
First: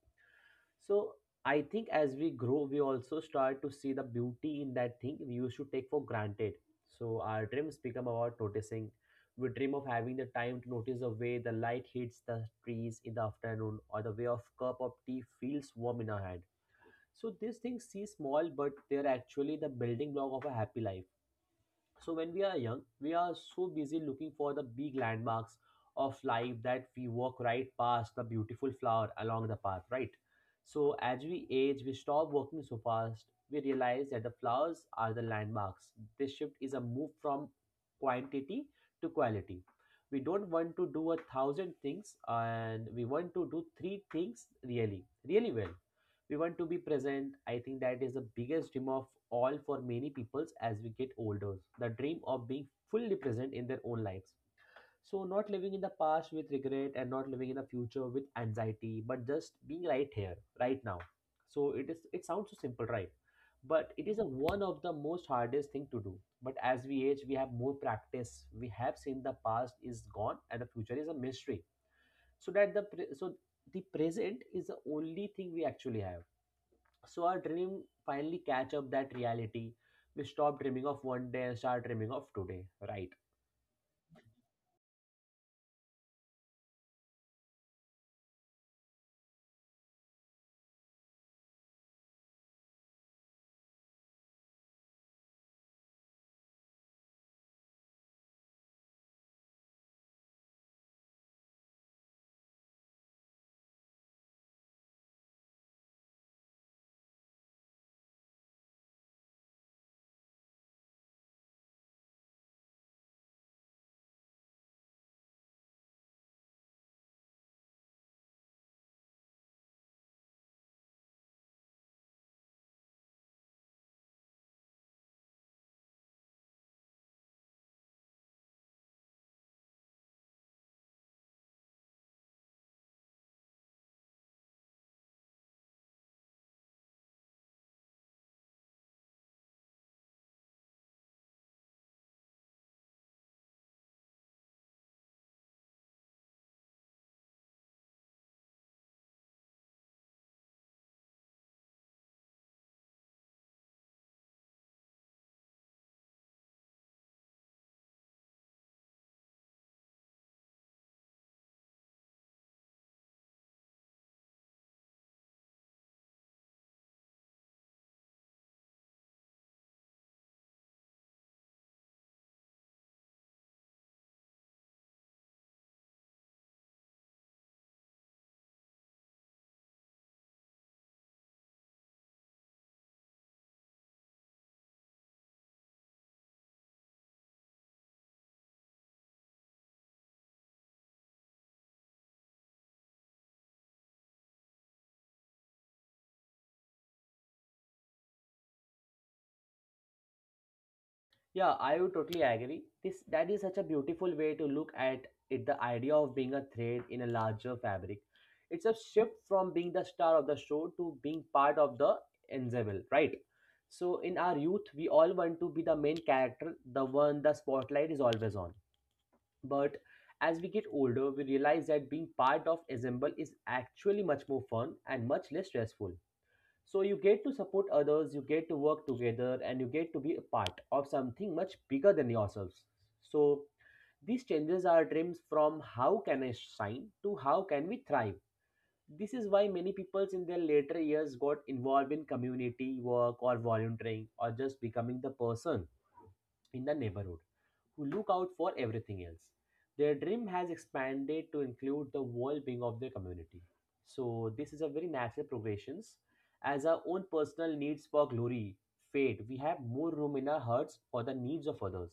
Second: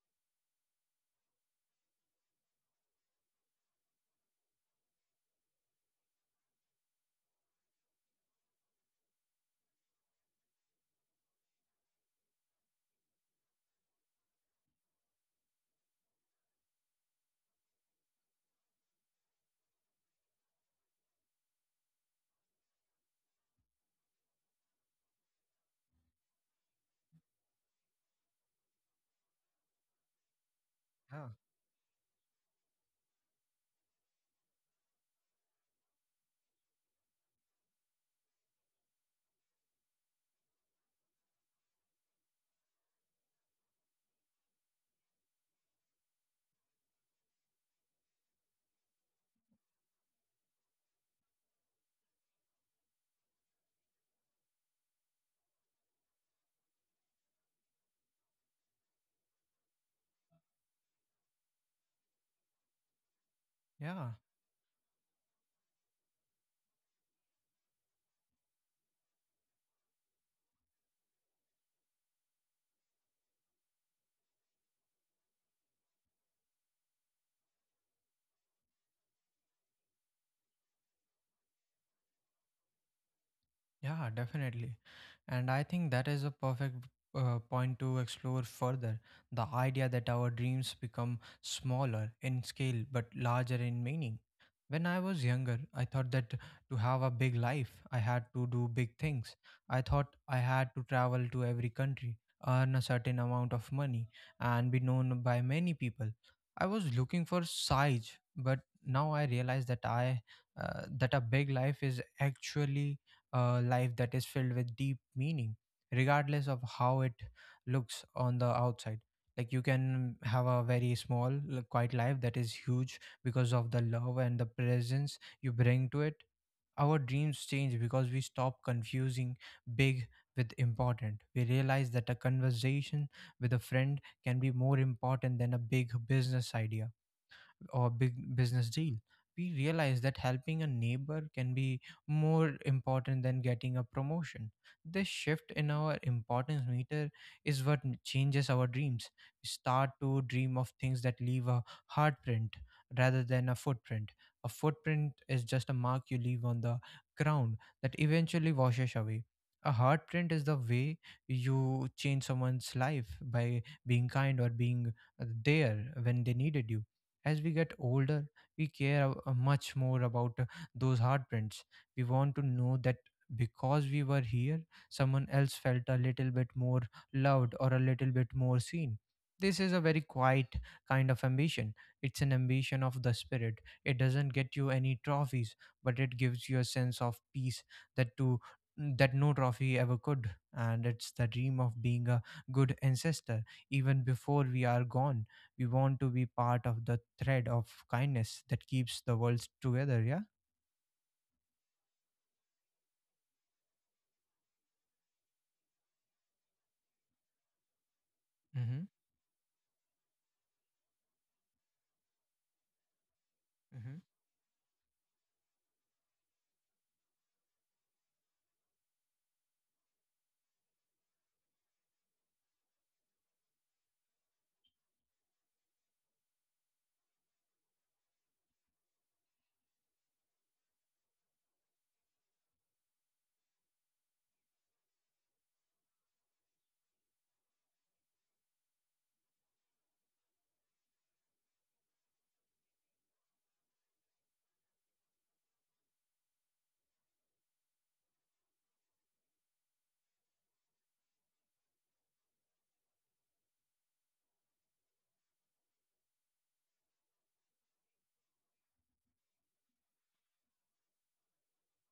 [SPEAKER 2] So I think as we grow, we also start to see the beauty in that thing we used to take for granted. So our dreams become about noticing. We dream of having the time to notice the way the light hits the trees in the afternoon or the way of cup of tea feels warm in our hand. So these things seem small, but they're actually the building block of a happy life. So when we are young, we are so busy looking for the big landmarks of life that we walk right past the beautiful flower along the path, right? So as
[SPEAKER 1] Yeah.
[SPEAKER 2] we age, we stop walking so fast. We realize that the flowers are the landmarks. This shift is a move from quantity to quality. We don't want to do a thousand things and we want to do three things really, really well. We want to be present. I think that is the biggest dream of all for many peoples as we get older, the dream of being fully present in their own lives, so not living in the past with regret and not living in the future with anxiety, but just being right here, right now. So it sounds so simple, right? But it
[SPEAKER 1] Yeah.
[SPEAKER 2] is a, one of the most hardest thing to do. But as we age, we have more practice. We have seen the past is gone and the future is a mystery, so that the present is the only thing we actually have. So our dream finally catch up that reality. We stop dreaming of one day and start dreaming of today, right?
[SPEAKER 1] Yeah, definitely. And I think that is a perfect point to explore further. The idea that our dreams become smaller in scale but larger in meaning. When I was younger, I thought that to have a big life, I had to do big things. I thought I had to travel to every country, earn a certain amount of money, and be known by many people. I was looking for size, but now I realize that I that a big life is actually a life that is filled with deep meaning, regardless of how it looks on the outside. Like you can have a very small, quiet life that is huge because of the love and the presence you bring to it. Our dreams change because we stop confusing big with important. We realize that a conversation with a friend can be more important than a big business idea or big business deal. We realize that helping a neighbor can be more important than getting a promotion. This shift in our importance meter is what changes our dreams. We start to dream of things that leave a heartprint rather than a footprint. A footprint is just a mark you leave on the ground that eventually washes away. A heartprint is the way you change someone's life by being kind or being there when they needed you. As we get older, we care a much more about those heartbreaks. We want to know that because we were here, someone else felt a little bit more loved or a little bit more seen. This is a very quiet kind of ambition. It's an ambition of the spirit. It doesn't get you any trophies, but it gives you a sense of peace that to that no trophy ever could. And it's the dream of being a good ancestor, even before we are gone. We want to be part of the thread of kindness that keeps the world together. Yeah.
[SPEAKER 2] Yeah, I would totally agree. This that is such a beautiful way to look at it. The idea of being a thread in a larger fabric. It's a
[SPEAKER 1] Mm-hmm.
[SPEAKER 2] shift from being the star of the show to being part of the ensemble, right? So in our youth, we all want to be the main character, the one the spotlight is always on. But as we get older, we realize that being part of ensemble is actually much more fun and much less stressful. So you get to support others, you get to work together, and you get to be a part of something much bigger than yourselves. So these changes are dreams from how can I shine to how can we thrive. This is why many people in their later years got involved in community work or volunteering or just becoming the person in the neighborhood who look out for everything else. Their dream has expanded to include the well-being of their community. So this is a very natural progression. As our own personal needs for glory fade, we have more room in our hearts for the needs of others.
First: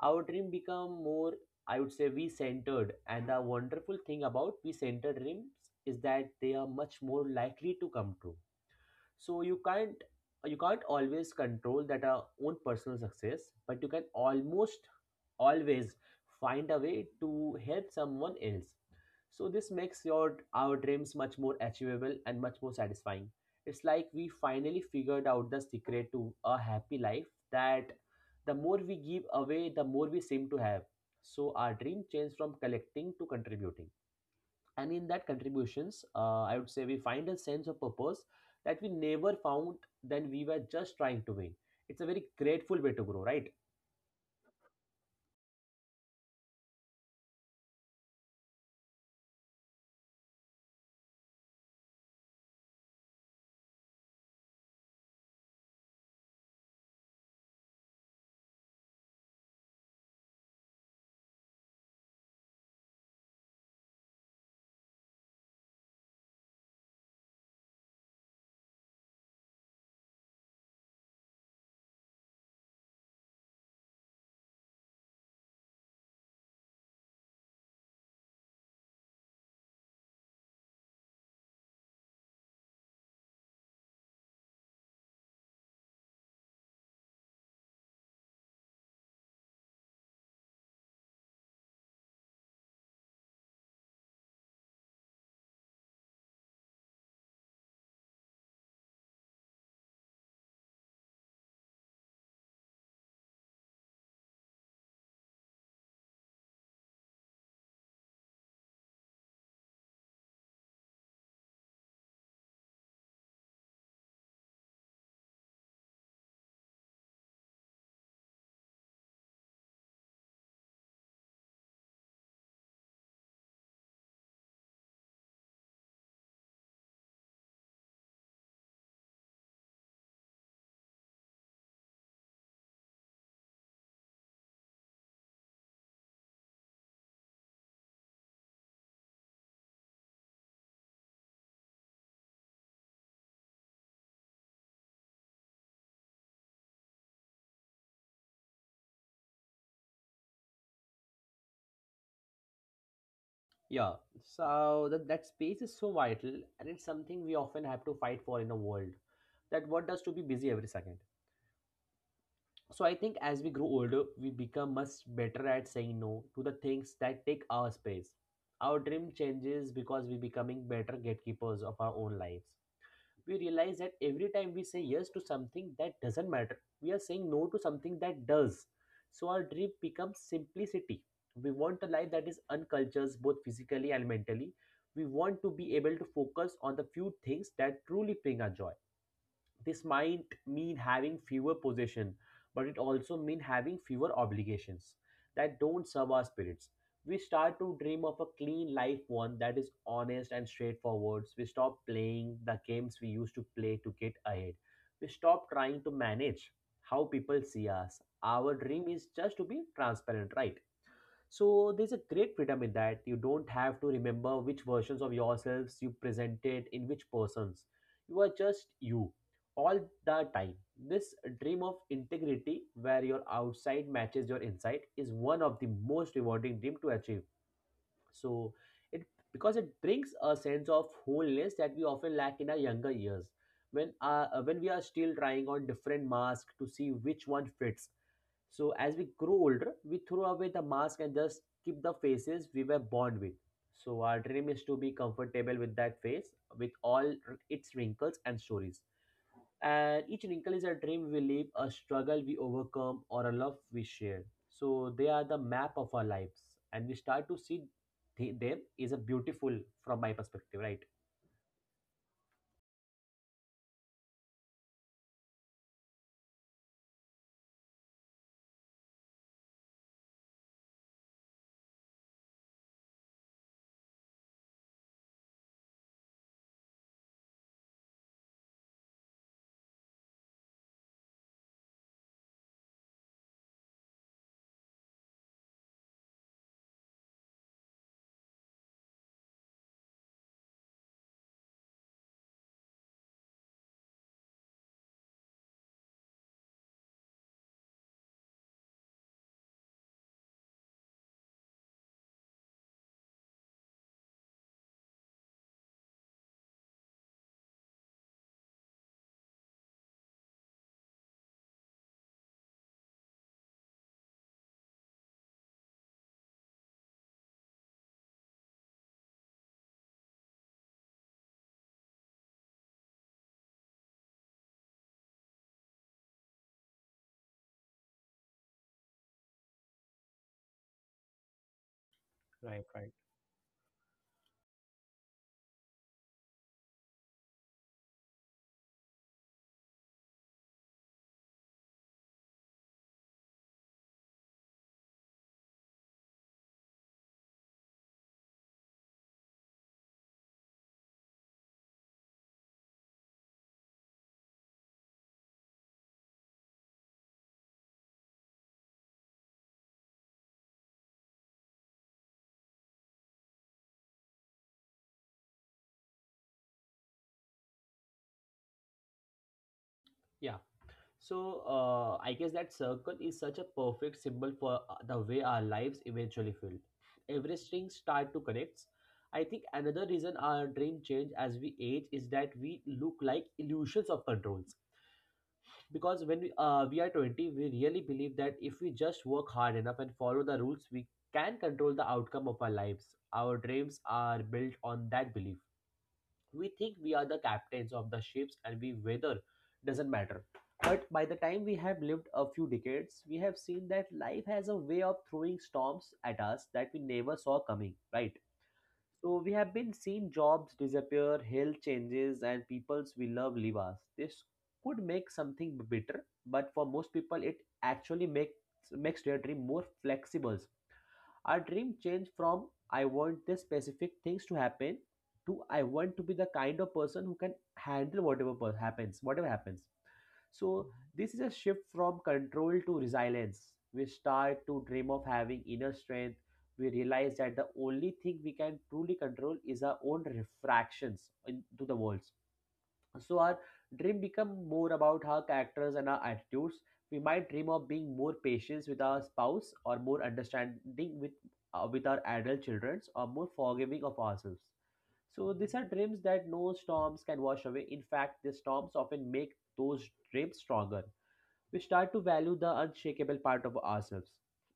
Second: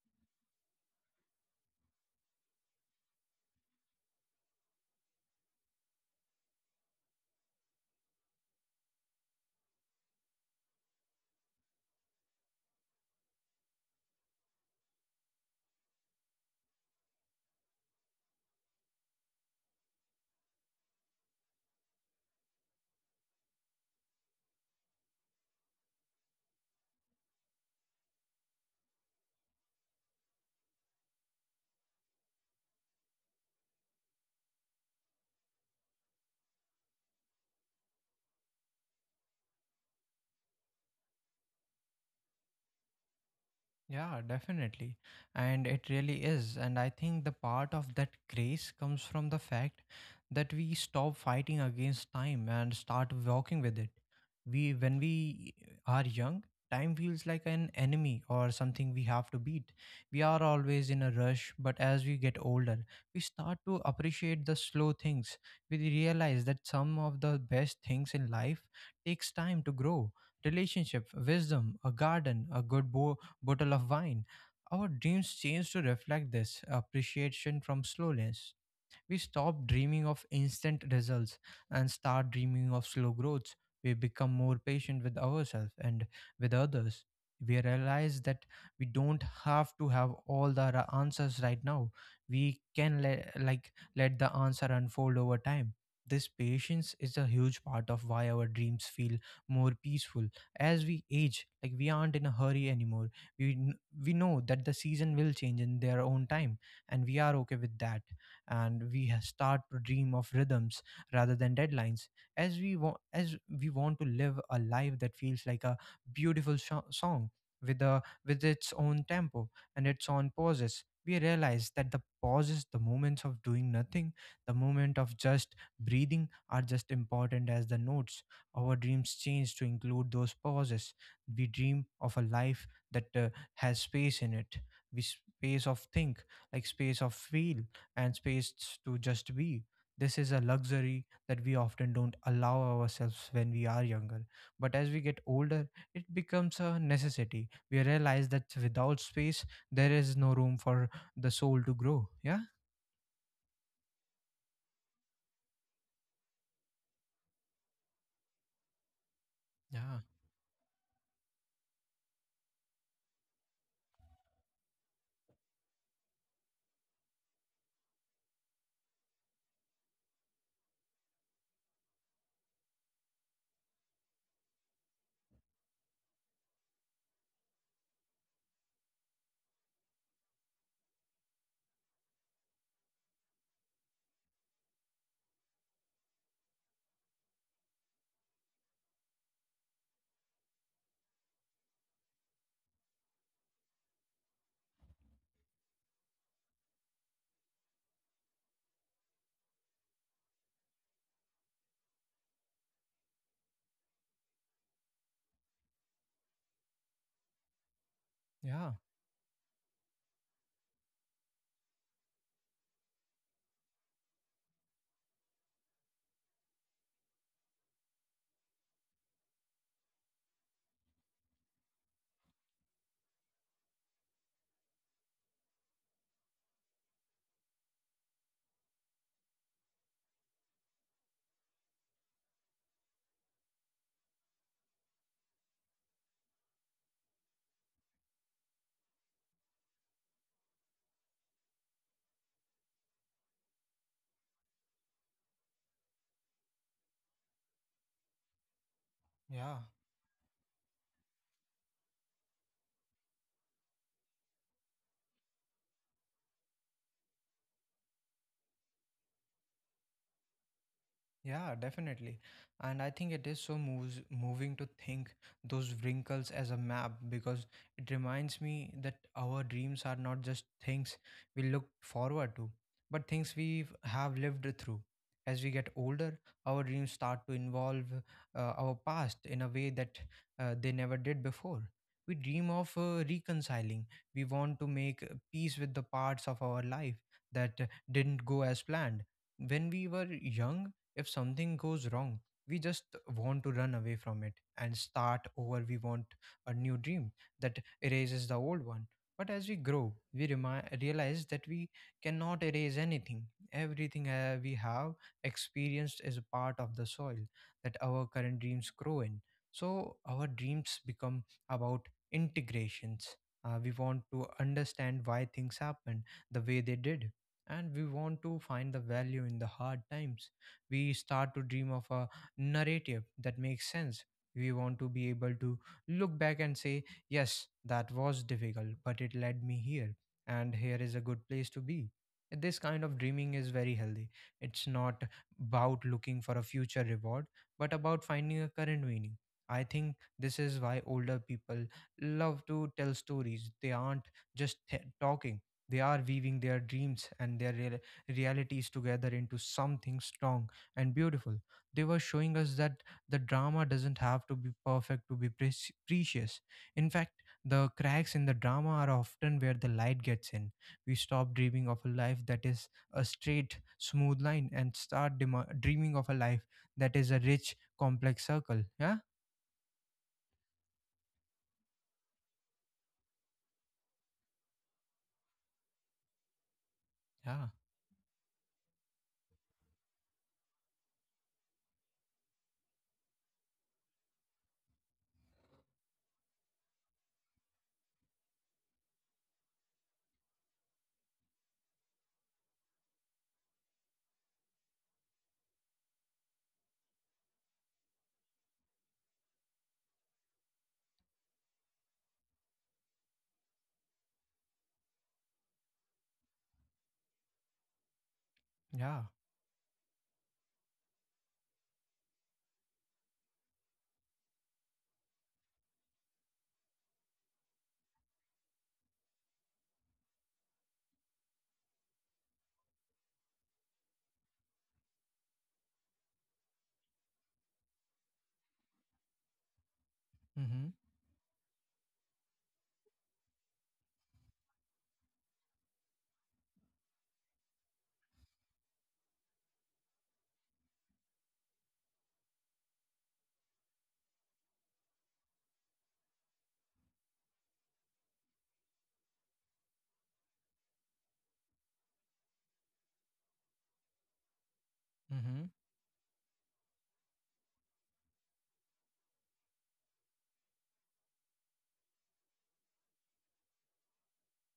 [SPEAKER 2] Our dream become more, I would say, we-centered. And the wonderful thing about we-centered dreams is that they are much more likely to come true. So you can't always control that our own personal success, but you can almost always find a way to help someone else. So this makes your our dreams much more achievable and much more satisfying. It's like we finally figured out the secret to a happy life, that the more we give away, the more we seem to have. So our dream changed from collecting to contributing. And in that contributions, I would say we find a sense of purpose that we never found then we were just trying to win. It's a very grateful way to grow, right?
[SPEAKER 1] Yeah, definitely. And it really is. And I think the part of that grace comes from the fact that we stop fighting against time and start walking with it. We when we are young, time feels like an enemy or something we have to beat. We are always in a rush, but as we get older, we start to appreciate the slow things. We realize that some of the best things in life takes time to grow. Relationship, wisdom, a garden, a good boy bottle of wine. Our dreams change to reflect this appreciation from slowness. We stop dreaming of instant results and start dreaming of slow growth. We become more patient with ourselves and with others. We realize that we don't have to have all the answers right now. We can like let the answer unfold over time. This patience is a huge part of why our dreams feel more peaceful as we age. Like we aren't in a hurry anymore. We kn- we know that the season will change in their own time, and we are okay with that. And we start to dream of rhythms rather than deadlines, as we want to live a life that feels like a beautiful sho song with a with its own tempo and its own pauses. We realize that the pauses, the moments of doing nothing, the moment of just breathing are just important as the notes. Our dreams change to include those pauses. We dream of a life that has space in it. We space of think, like space of feel, and space to just be. This is a luxury that we often don't allow ourselves when we are younger. But as we get older, it becomes a necessity. We realize that without space, there is no room for the soul to grow. Yeah,
[SPEAKER 2] Yeah, so that space is so vital, and it's something we often have to fight for in a world that what does
[SPEAKER 1] yeah,
[SPEAKER 2] to be busy every second. So I think as we grow older, we become much better at saying no to the things that take our space. Our dream changes because we're becoming better gatekeepers of our own lives. We realize that every time we say yes to something that doesn't matter, we are saying no to something that does. So our dream becomes simplicity. We want a life that is uncultured both physically and mentally. We want to be able to focus on the few things that truly bring us joy. This might mean having fewer possession, but it also mean having fewer obligations that don't serve our spirits. We start to dream of a clean life, one that is honest and straightforward. We stop playing the games we used to play to get ahead. We stop trying to manage how people see us. Our
[SPEAKER 1] yeah,
[SPEAKER 2] dream is just to be transparent, right? So there's a great freedom in that. You don't have to remember which versions of yourselves you presented in which persons. You are just you all the time. This dream of integrity where your outside matches your inside is one of the most rewarding dream to achieve. So it because it brings a sense of wholeness that we often lack in our younger years when when we are still trying on different masks to see which one fits. So as we grow older, we throw away the mask and just keep the faces we were born with. So our dream is to be comfortable with that face, with its wrinkles and stories.
[SPEAKER 1] yeah.
[SPEAKER 2] And each wrinkle is a dream we live, a struggle we overcome, or a love we share. So they are the map of our lives, and we start to see them is a beautiful from my perspective, right?
[SPEAKER 1] Yeah, definitely. And I think it is so moving to think those wrinkles as a map because it reminds me that our dreams are not just things we look forward to, but things we have lived through. As we get older, our dreams start to involve our past in a way that they never did before. We dream of reconciling. We want to make peace with the parts of our life that didn't go as planned. When we were young, if something goes wrong, we just want to run away from it and start over. We want a new dream that erases the old one. But as we grow, we realize that we cannot erase anything. Everything we have experienced is a part of the soil that our current dreams grow in. So our dreams become about integrations. We want to understand why things happened the way they did, and we want to find the value in the hard times. We start to dream of a narrative that makes sense. We want to be able to look back and say, yes, that was difficult, but it led me here, and here is a good place to be. This
[SPEAKER 2] Right,
[SPEAKER 1] kind
[SPEAKER 2] right.
[SPEAKER 1] of dreaming is very healthy. It's not about looking for a future reward, but about finding a current meaning. I think this is why older people love to tell stories. They aren't just talking, they are weaving their dreams and their realities together into something strong and beautiful. They were showing us that the drama doesn't have to be perfect to be precious. In fact, the cracks in the drama are often where the light gets in. We stop dreaming of a life that is a straight, smooth line and start dema dreaming of a life that is a rich, complex circle. Yeah,
[SPEAKER 2] Yeah. So I guess that circle is such a perfect symbol for the way our lives eventually feel. Every
[SPEAKER 1] yeah,
[SPEAKER 2] string start to connect. I think another reason our dream change as we age is that we look like illusions of controls. Because we are 20, we really believe that if we just work hard enough and follow the rules, we can control the outcome of our lives. Our dreams are built on that belief. We think we are the captains of the ships and we weather doesn't matter. But by the time we have lived a few decades, we have seen that life has a way of throwing storms at us that we never saw coming, right?
[SPEAKER 1] yeah.
[SPEAKER 2] So we have been seeing jobs disappear, health changes, and peoples we love leave us. This could make something bitter, but for most people it actually makes their dream more flexible. Our dream changed from I want this specific things to happen, to I want to be the kind of person who can handle whatever happens. So
[SPEAKER 1] Mm-hmm.
[SPEAKER 2] this is a shift from control to resilience. We start to dream of having inner strength. We realize that the only thing we can truly control is our own refractions into the walls. So our dream become more about our characters and our attitudes. We might dream of being more patient with our spouse, or more understanding with with our adult children, or more forgiving of ourselves. So
[SPEAKER 1] Mm-hmm.
[SPEAKER 2] these are dreams that no storms can wash away. In fact, the storms often make those dreams stronger. We start to value the unshakable part of ourselves.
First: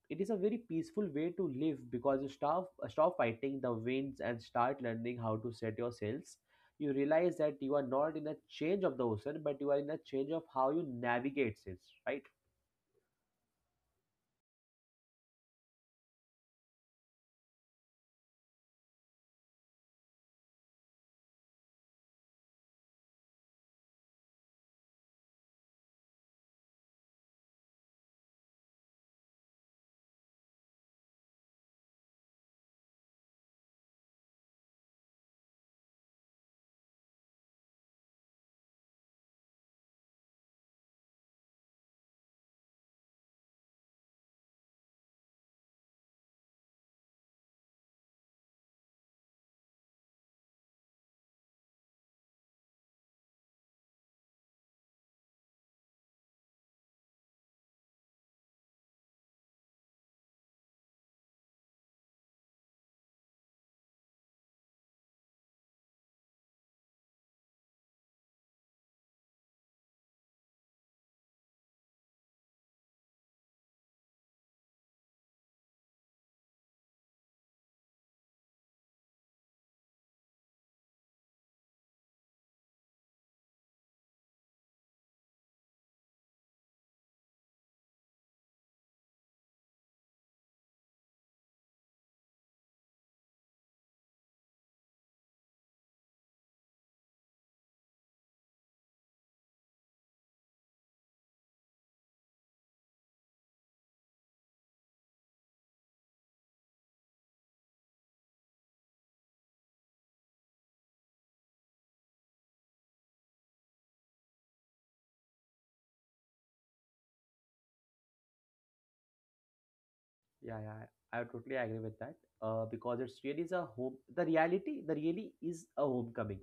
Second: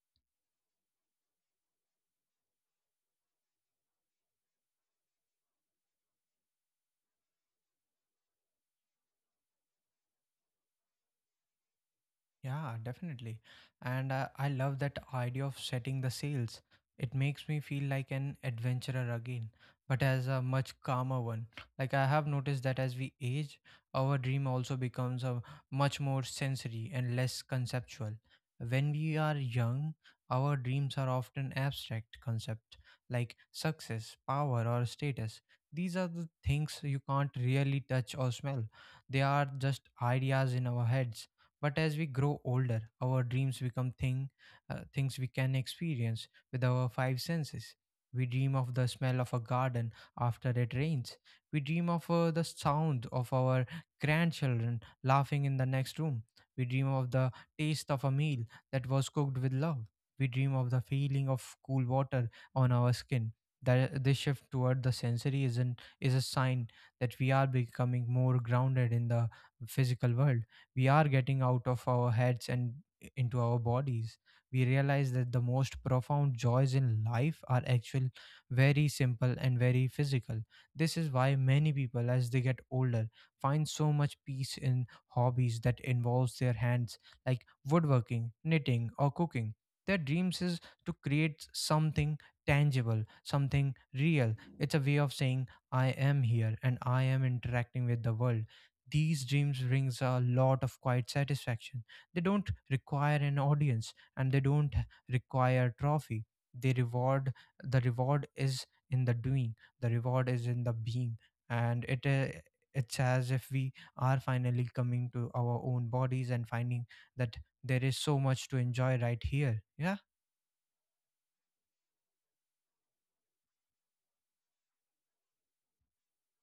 [SPEAKER 2] It is a very peaceful way to live because you stop fighting the winds and start learning how to set your sails. You realize that you are not in a change of the ocean, but you are in a change of how you navigate sails, right?
[SPEAKER 1] Yeah, definitely. And I love that idea of setting the sails. It makes me feel like an adventurer again, but as a much calmer one. Like I have noticed that as we age, our dream also becomes a much more sensory and less conceptual. When we are young, our dreams are often abstract concepts like success, power, or status. These are the things you can't really touch or smell. They are just ideas in our heads. But as we grow older, our dreams become things we can experience with our five senses. We dream of the smell of a garden after it rains. We dream of the sound of our grandchildren laughing in the next room. We dream of the taste of a meal that was cooked with love. We dream of the feeling of cool water on our skin. That this shift toward the sensory isn't is a sign that we are becoming more grounded in the physical world. We are getting out of our heads and into our bodies. We realize that the most profound joys in life are actually very simple and very physical. This is why many people, as they get older, find so much peace in hobbies that involves their hands, like woodworking, knitting, or cooking. Their dreams is to create something tangible, something real. It's a way of saying, I am here and I am interacting with the world. These dreams brings a lot of quiet satisfaction. They don't require an audience and they don't require trophy. They reward the reward is in the doing. The reward is in the being and it's as if we are finally coming to our own bodies and finding that there is so much to enjoy right here. Yeah.
[SPEAKER 2] Yeah, yeah, I totally agree with that. Because it's really is a home. The reality, the really is a homecoming,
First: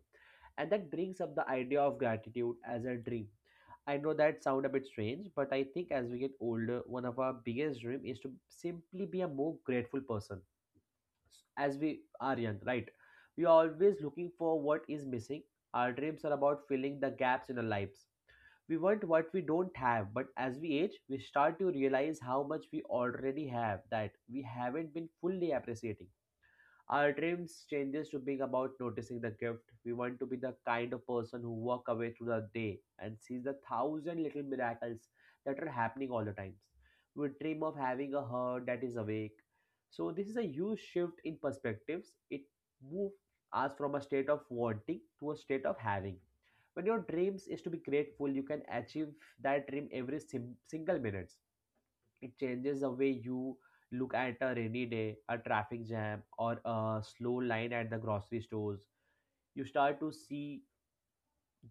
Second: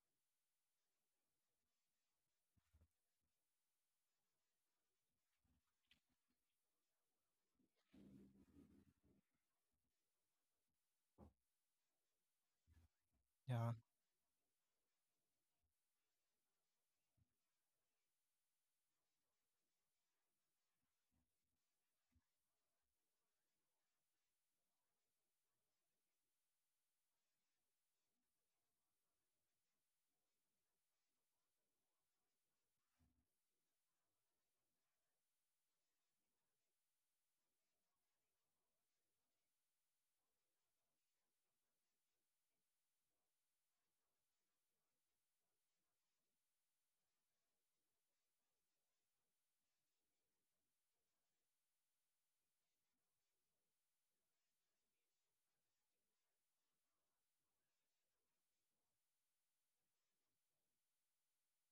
[SPEAKER 2] and that brings up the idea of gratitude as a dream. I know that sound a bit strange, but I think as we get older, one of our biggest dream is to simply be a more grateful person. As we are young, right? We are
[SPEAKER 1] Yeah,
[SPEAKER 2] always looking for what is missing. Our dreams are about filling the gaps in our lives. We want what we don't have, but as we age, we start to realize how much we already have that we haven't been fully appreciating. Our dreams changes to being about noticing the gift. We want to be the kind of person who walk away through the day and sees the thousand little miracles that are happening all the times. We dream of having a heart that is awake. So this is a huge shift in perspectives. It moves us from a state of wanting to a state of having. When your dreams is to be grateful, you can achieve that dream every single minute. It changes the way you look at a rainy day, a traffic jam, or a slow line at the grocery stores. You start to see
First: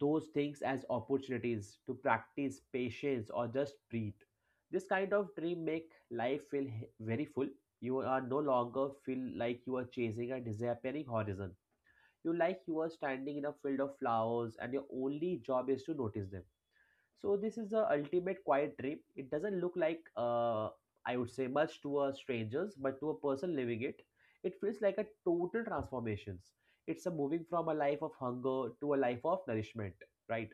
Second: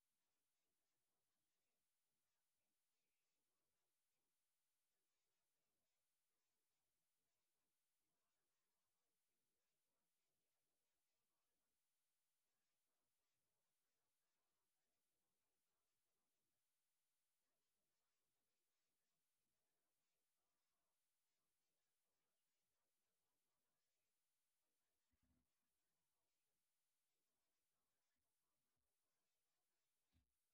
[SPEAKER 2] those things as opportunities to practice patience or just breathe. This kind of dream make life feel very full. You are no longer feel like you are chasing a disappearing horizon. You like you are standing in a field of flowers and your only job is to notice them. So this is the ultimate quiet trip. It doesn't look like I would say much to a strangers, but to a person living it, it feels like a total transformations. It's a moving from a life of hunger to a life of nourishment, right?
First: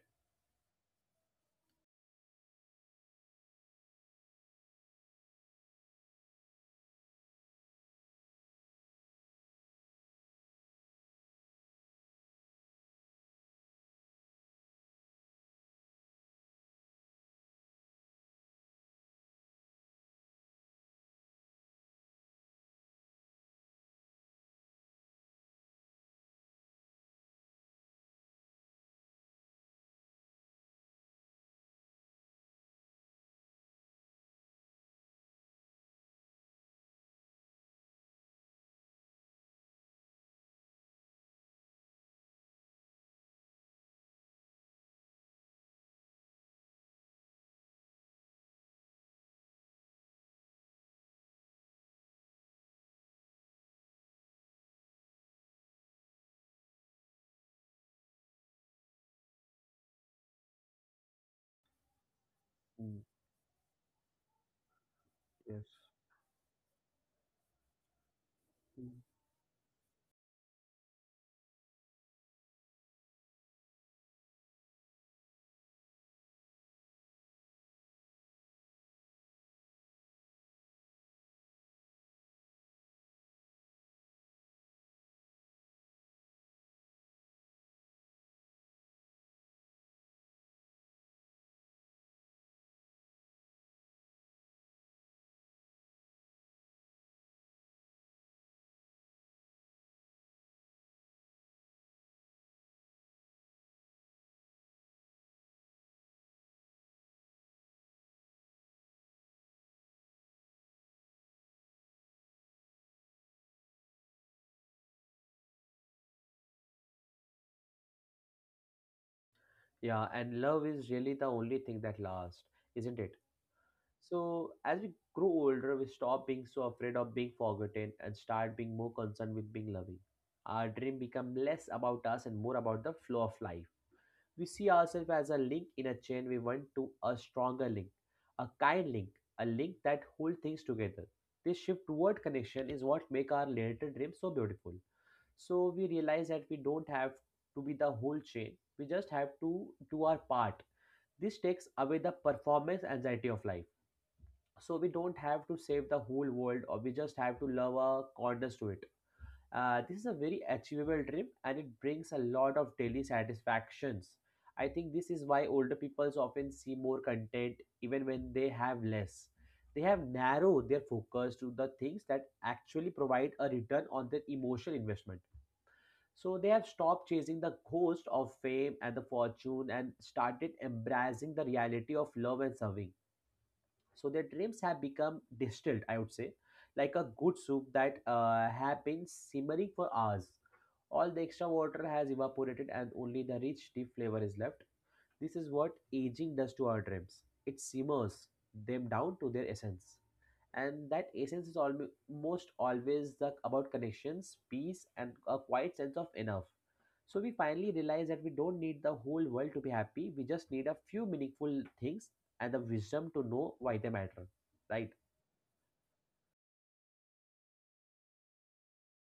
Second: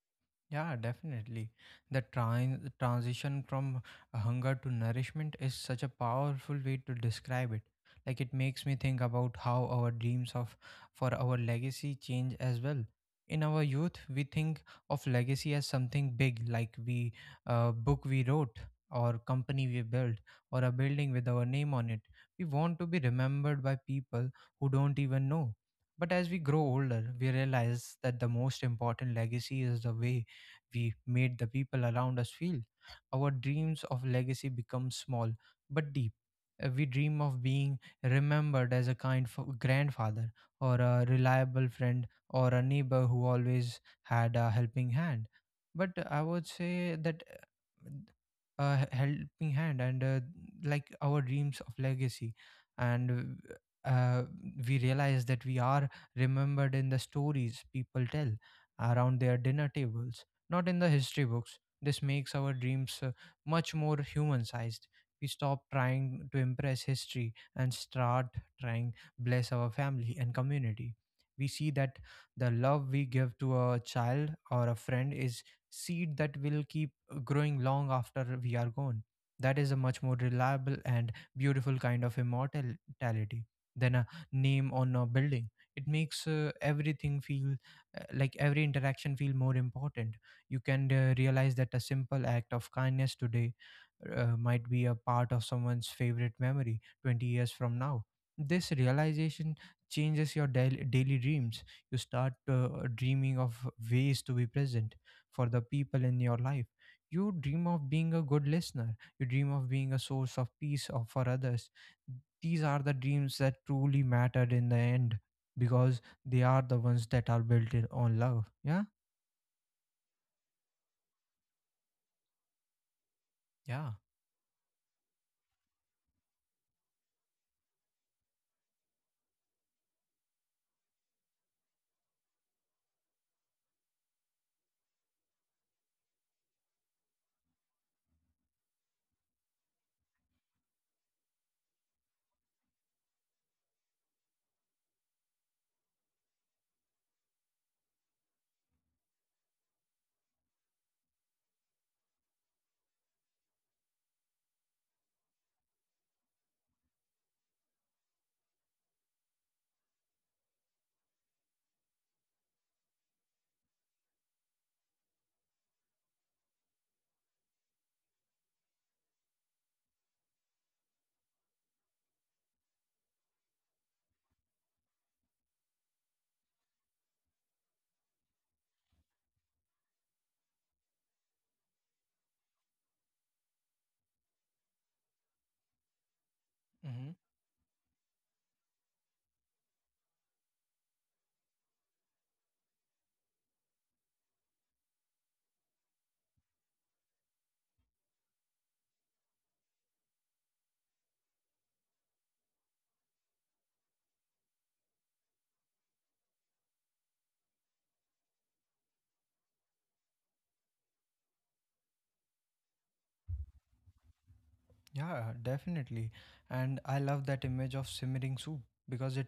[SPEAKER 1] yeah, definitely. The transition from hunger to nourishment is such a powerful way to describe it. Like, it makes me think about how our dreams of for our legacy change as well. In our youth, we think of legacy as something big, like we book we wrote, or company we built, or a building with our name on it. We want to be remembered by people who don't even know. But as we grow older, we realize that the most important legacy is the way we made the people around us feel. Our dreams of legacy become small but deep. We dream of being remembered as a grandfather or a reliable friend or a neighbor who always had a helping hand. But I would say that a helping hand and like our dreams of legacy and uh, we realize that we are remembered in the stories people tell around their dinner tables, not in the history books. This makes our dreams
[SPEAKER 2] Mm,
[SPEAKER 1] much more human sized. We stop
[SPEAKER 2] yes.
[SPEAKER 1] trying to impress history and start
[SPEAKER 2] Mm.
[SPEAKER 1] trying bless our family and community. We see that the love we give to a child or a friend is seed that will keep growing long after we are gone. That is a much more reliable and beautiful kind of immortality than a name on a building. It makes everything feel like every interaction feel more important. You can realize that a simple act of kindness today might be a part of someone's favorite memory 20 years from now. This realization changes your daily dreams. You start dreaming of ways to be present for the people in your life. You dream of being a good listener. You dream of being a source of peace of, for others. These are the dreams that truly mattered in the end, because they are the ones that are built in on love. Yeah?
[SPEAKER 2] Yeah, and love is really the only thing that lasts, isn't it?
[SPEAKER 1] Yeah.
[SPEAKER 2] So, as we grow older, we stop being so afraid of being forgotten and start being more concerned with being loving. Our dream become less about us and more about the flow of life. We see ourselves as a link in a chain we want to a stronger link, a kind link, a link that holds things together. This shift toward connection is what makes our later dream so beautiful. So we realize that we don't have to be the whole chain. We just have to do our part. This takes away the performance anxiety of life. So we don't have to save the whole world or we just have to love our corners to it. This is a very achievable dream and it brings a lot of daily satisfactions. I think this is why older people often see more content even when they have less. They have narrowed their focus to the things that actually provide a return on their emotional investment. So they have stopped chasing the ghost of fame and the fortune and started embracing the reality of love and serving, so their dreams have become distilled, I would say, like a good soup that have been simmering for hours. All the extra water has evaporated and only the rich deep flavor is left. This is what aging does to our dreams. It simmers them down to their essence, and that essence is almost always about connections, peace and a quiet sense of enough. So we finally realize that we don't need the whole world to be happy. We just need a few meaningful things and the wisdom to know why they matter. Right?
[SPEAKER 1] Yeah, definitely. And I love that image of simmering soup because it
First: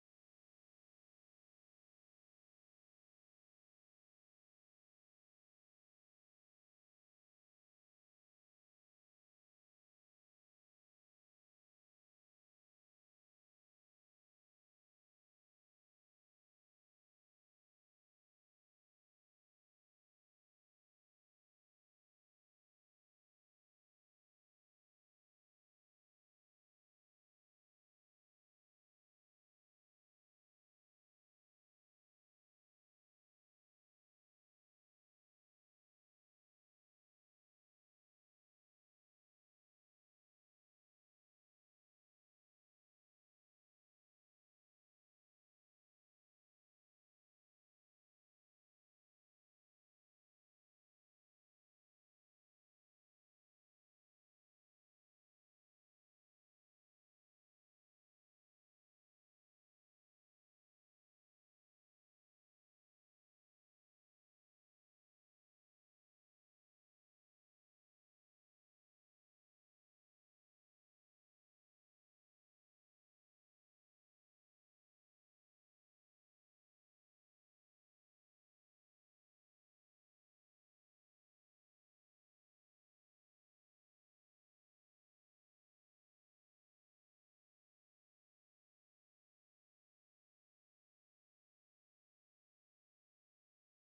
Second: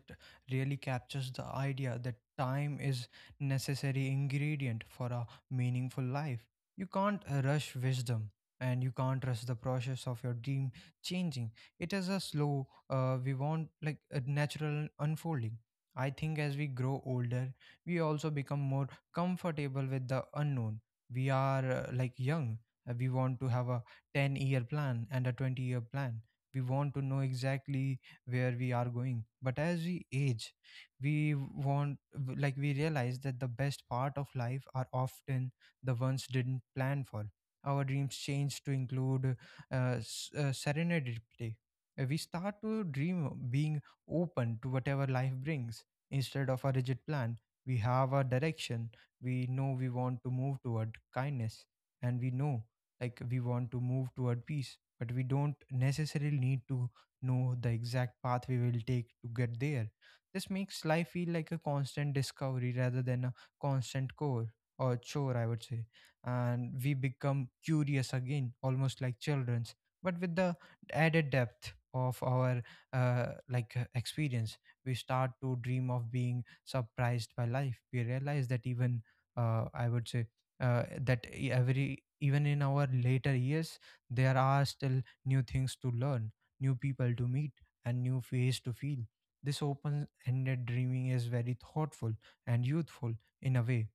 [SPEAKER 1] really captures the idea that time is necessary ingredient for a meaningful life. You can't rush wisdom and you can't rush the process of your dream changing. It is a slow, we want like a natural unfolding. I think as we grow older, we also become more comfortable with the unknown. We are like young. We want to have a 10-year plan and a 20-year plan. We want to know exactly where we are going. But as we age, we want, like, we realize that the best part of life are often the ones didn't plan for. Our dreams change to include serenity. We start to dream of being open to whatever life brings instead of a rigid plan. We have a direction. We know we want to move toward kindness, and we know like we want to move toward peace, but we don't necessarily need to know the exact path we will take to get there. This makes life feel like a constant discovery rather than a constant core, or chore I would say. And we become curious again, almost like children's, but with the added depth of our experience. We start to dream of being surprised by life. We realize that even I would say that e- every even in our later years there are still new things to learn, new people to meet, and new face to feel. This open-ended dreaming is very thoughtful and youthful, in a way.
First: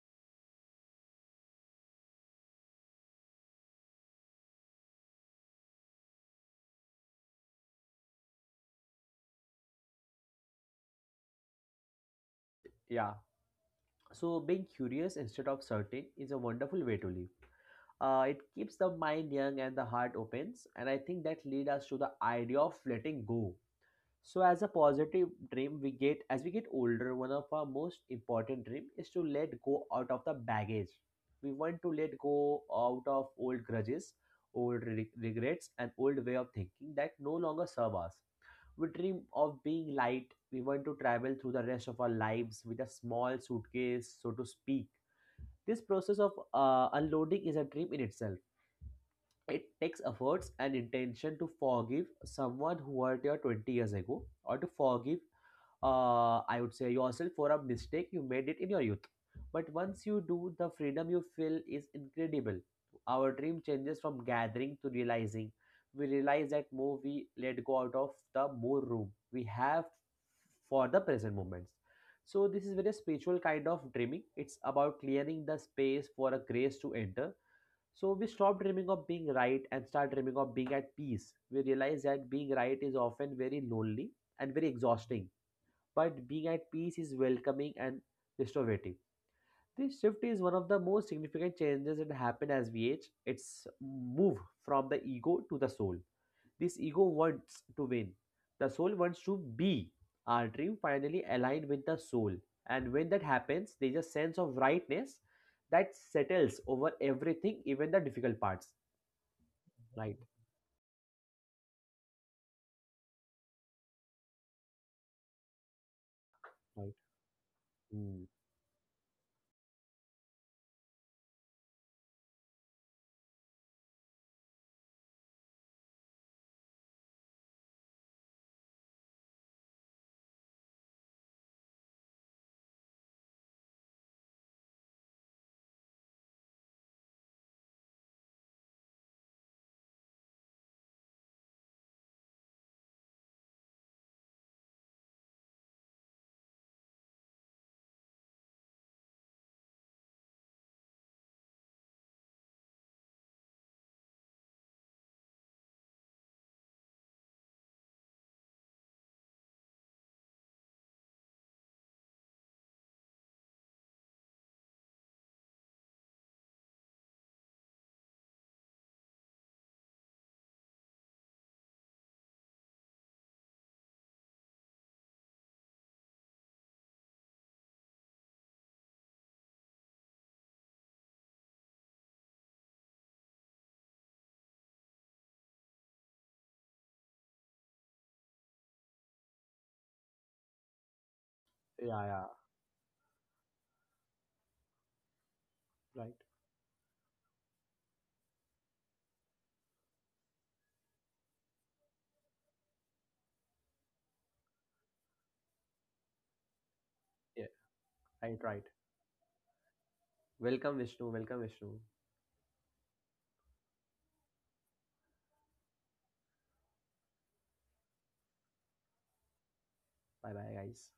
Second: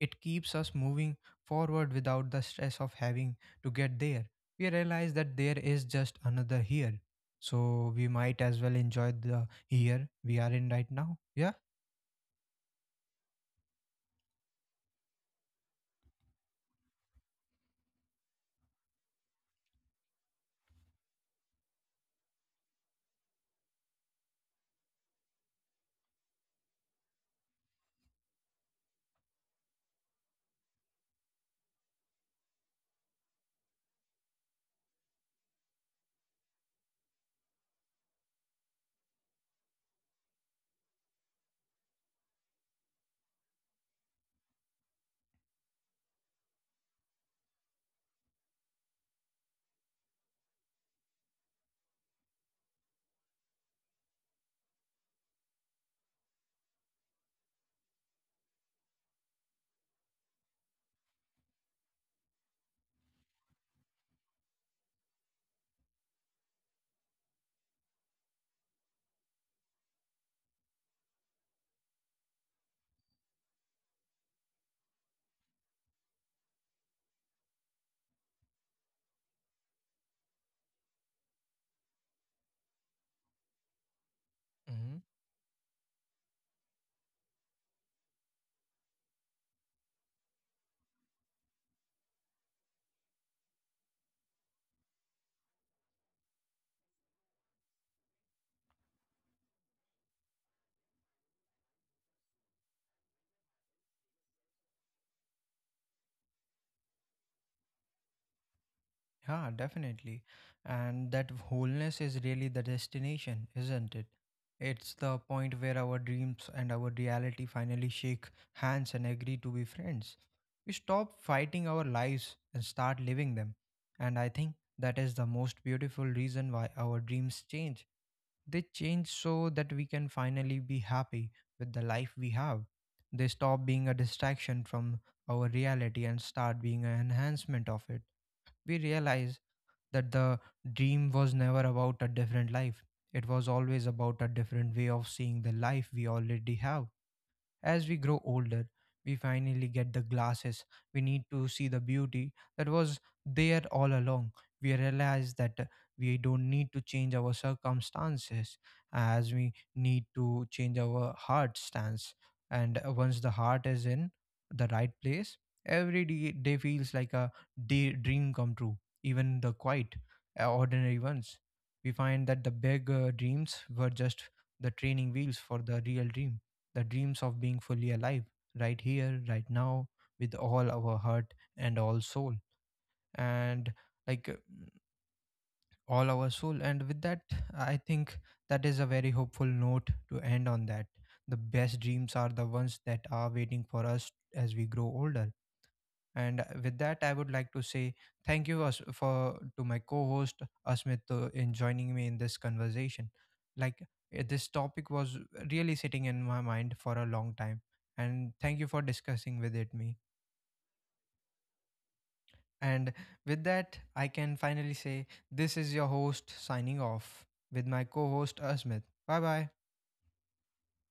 [SPEAKER 1] It keeps us moving forward without the stress of having to get there. We realize that there is just another here, so we might as well enjoy the here we are in right now. Yeah.
[SPEAKER 2] Yeah. So being curious instead of certain is a wonderful way to live. It keeps the mind young and the heart opens, and I think that leads us to the idea of letting go. So as a positive dream we get as we get older, one of our most important dream is to let go out of the baggage. We want to let go out of old grudges, regrets and old way of thinking that no longer serve us. We dream of being light. We want to travel through the rest of our lives with a small suitcase, so to speak. This process of unloading is a dream in itself. It takes efforts and intention to forgive someone who hurt you 20 years ago or to forgive, I would say, yourself for a mistake you made it in your youth. But once you do, the freedom you feel is incredible. Our dream changes from gathering to realizing. We realize that more we let go out of, the more room we have for the present moments. So this is very spiritual kind of dreaming. It's about clearing the space for a grace to enter. So we stop dreaming of being right and start dreaming of being at peace. We realize that being right is often very lonely and very exhausting, but being at peace is welcoming and restorative. This shift is one of the most significant changes that happen as we age. It's move from the ego to the soul. This ego wants to win. The soul wants to be. Our dream finally aligned with the soul. And when that happens, there's a sense of rightness that settles over everything, even the difficult parts.
[SPEAKER 1] Yeah,
[SPEAKER 2] Right,
[SPEAKER 1] definitely. And that wholeness is really the destination, isn't it? It's the point where our dreams and
[SPEAKER 2] right.
[SPEAKER 1] our reality finally
[SPEAKER 2] Hmm.
[SPEAKER 1] shake hands and agree to be friends. We stop fighting our lives and start living them. And I think that is the most beautiful reason why our dreams change. They change so that we can finally be happy with the life we have. They stop being a distraction from our reality and start being an enhancement of it. We realize that the dream was never about a different life. It was always about a different way of seeing the life we already have. As we grow older, we finally get the glasses. We need to see the beauty that was there all along. We realize that we don't need to change our circumstances as we need to change our heart stance. And once the heart is in the right place, every day feels like a day dream come true, even the quiet, ordinary ones. We find that the big dreams were just the training wheels for the real dream, the dreams of being fully alive, right here, right now, with all our heart and all soul, and like uh, all our soul. And with that, I think that is a very hopeful note to end on that. The best
[SPEAKER 2] Yeah,
[SPEAKER 1] dreams
[SPEAKER 2] yeah.
[SPEAKER 1] are the ones that are waiting for us as we grow older.
[SPEAKER 2] Right.
[SPEAKER 1] And with that, I would like to say thank you for to my co-host Asmit in joining me in this conversation. Like, this topic was really sitting in my mind for a long
[SPEAKER 2] Yeah,
[SPEAKER 1] time, and
[SPEAKER 2] right, right.
[SPEAKER 1] thank you for discussing with it me.
[SPEAKER 2] Welcome, Vishnu. Welcome, Vishnu.
[SPEAKER 1] And with that, I can finally say this is your host signing off with my co-host Asmit. Bye bye.
[SPEAKER 2] Bye bye, guys.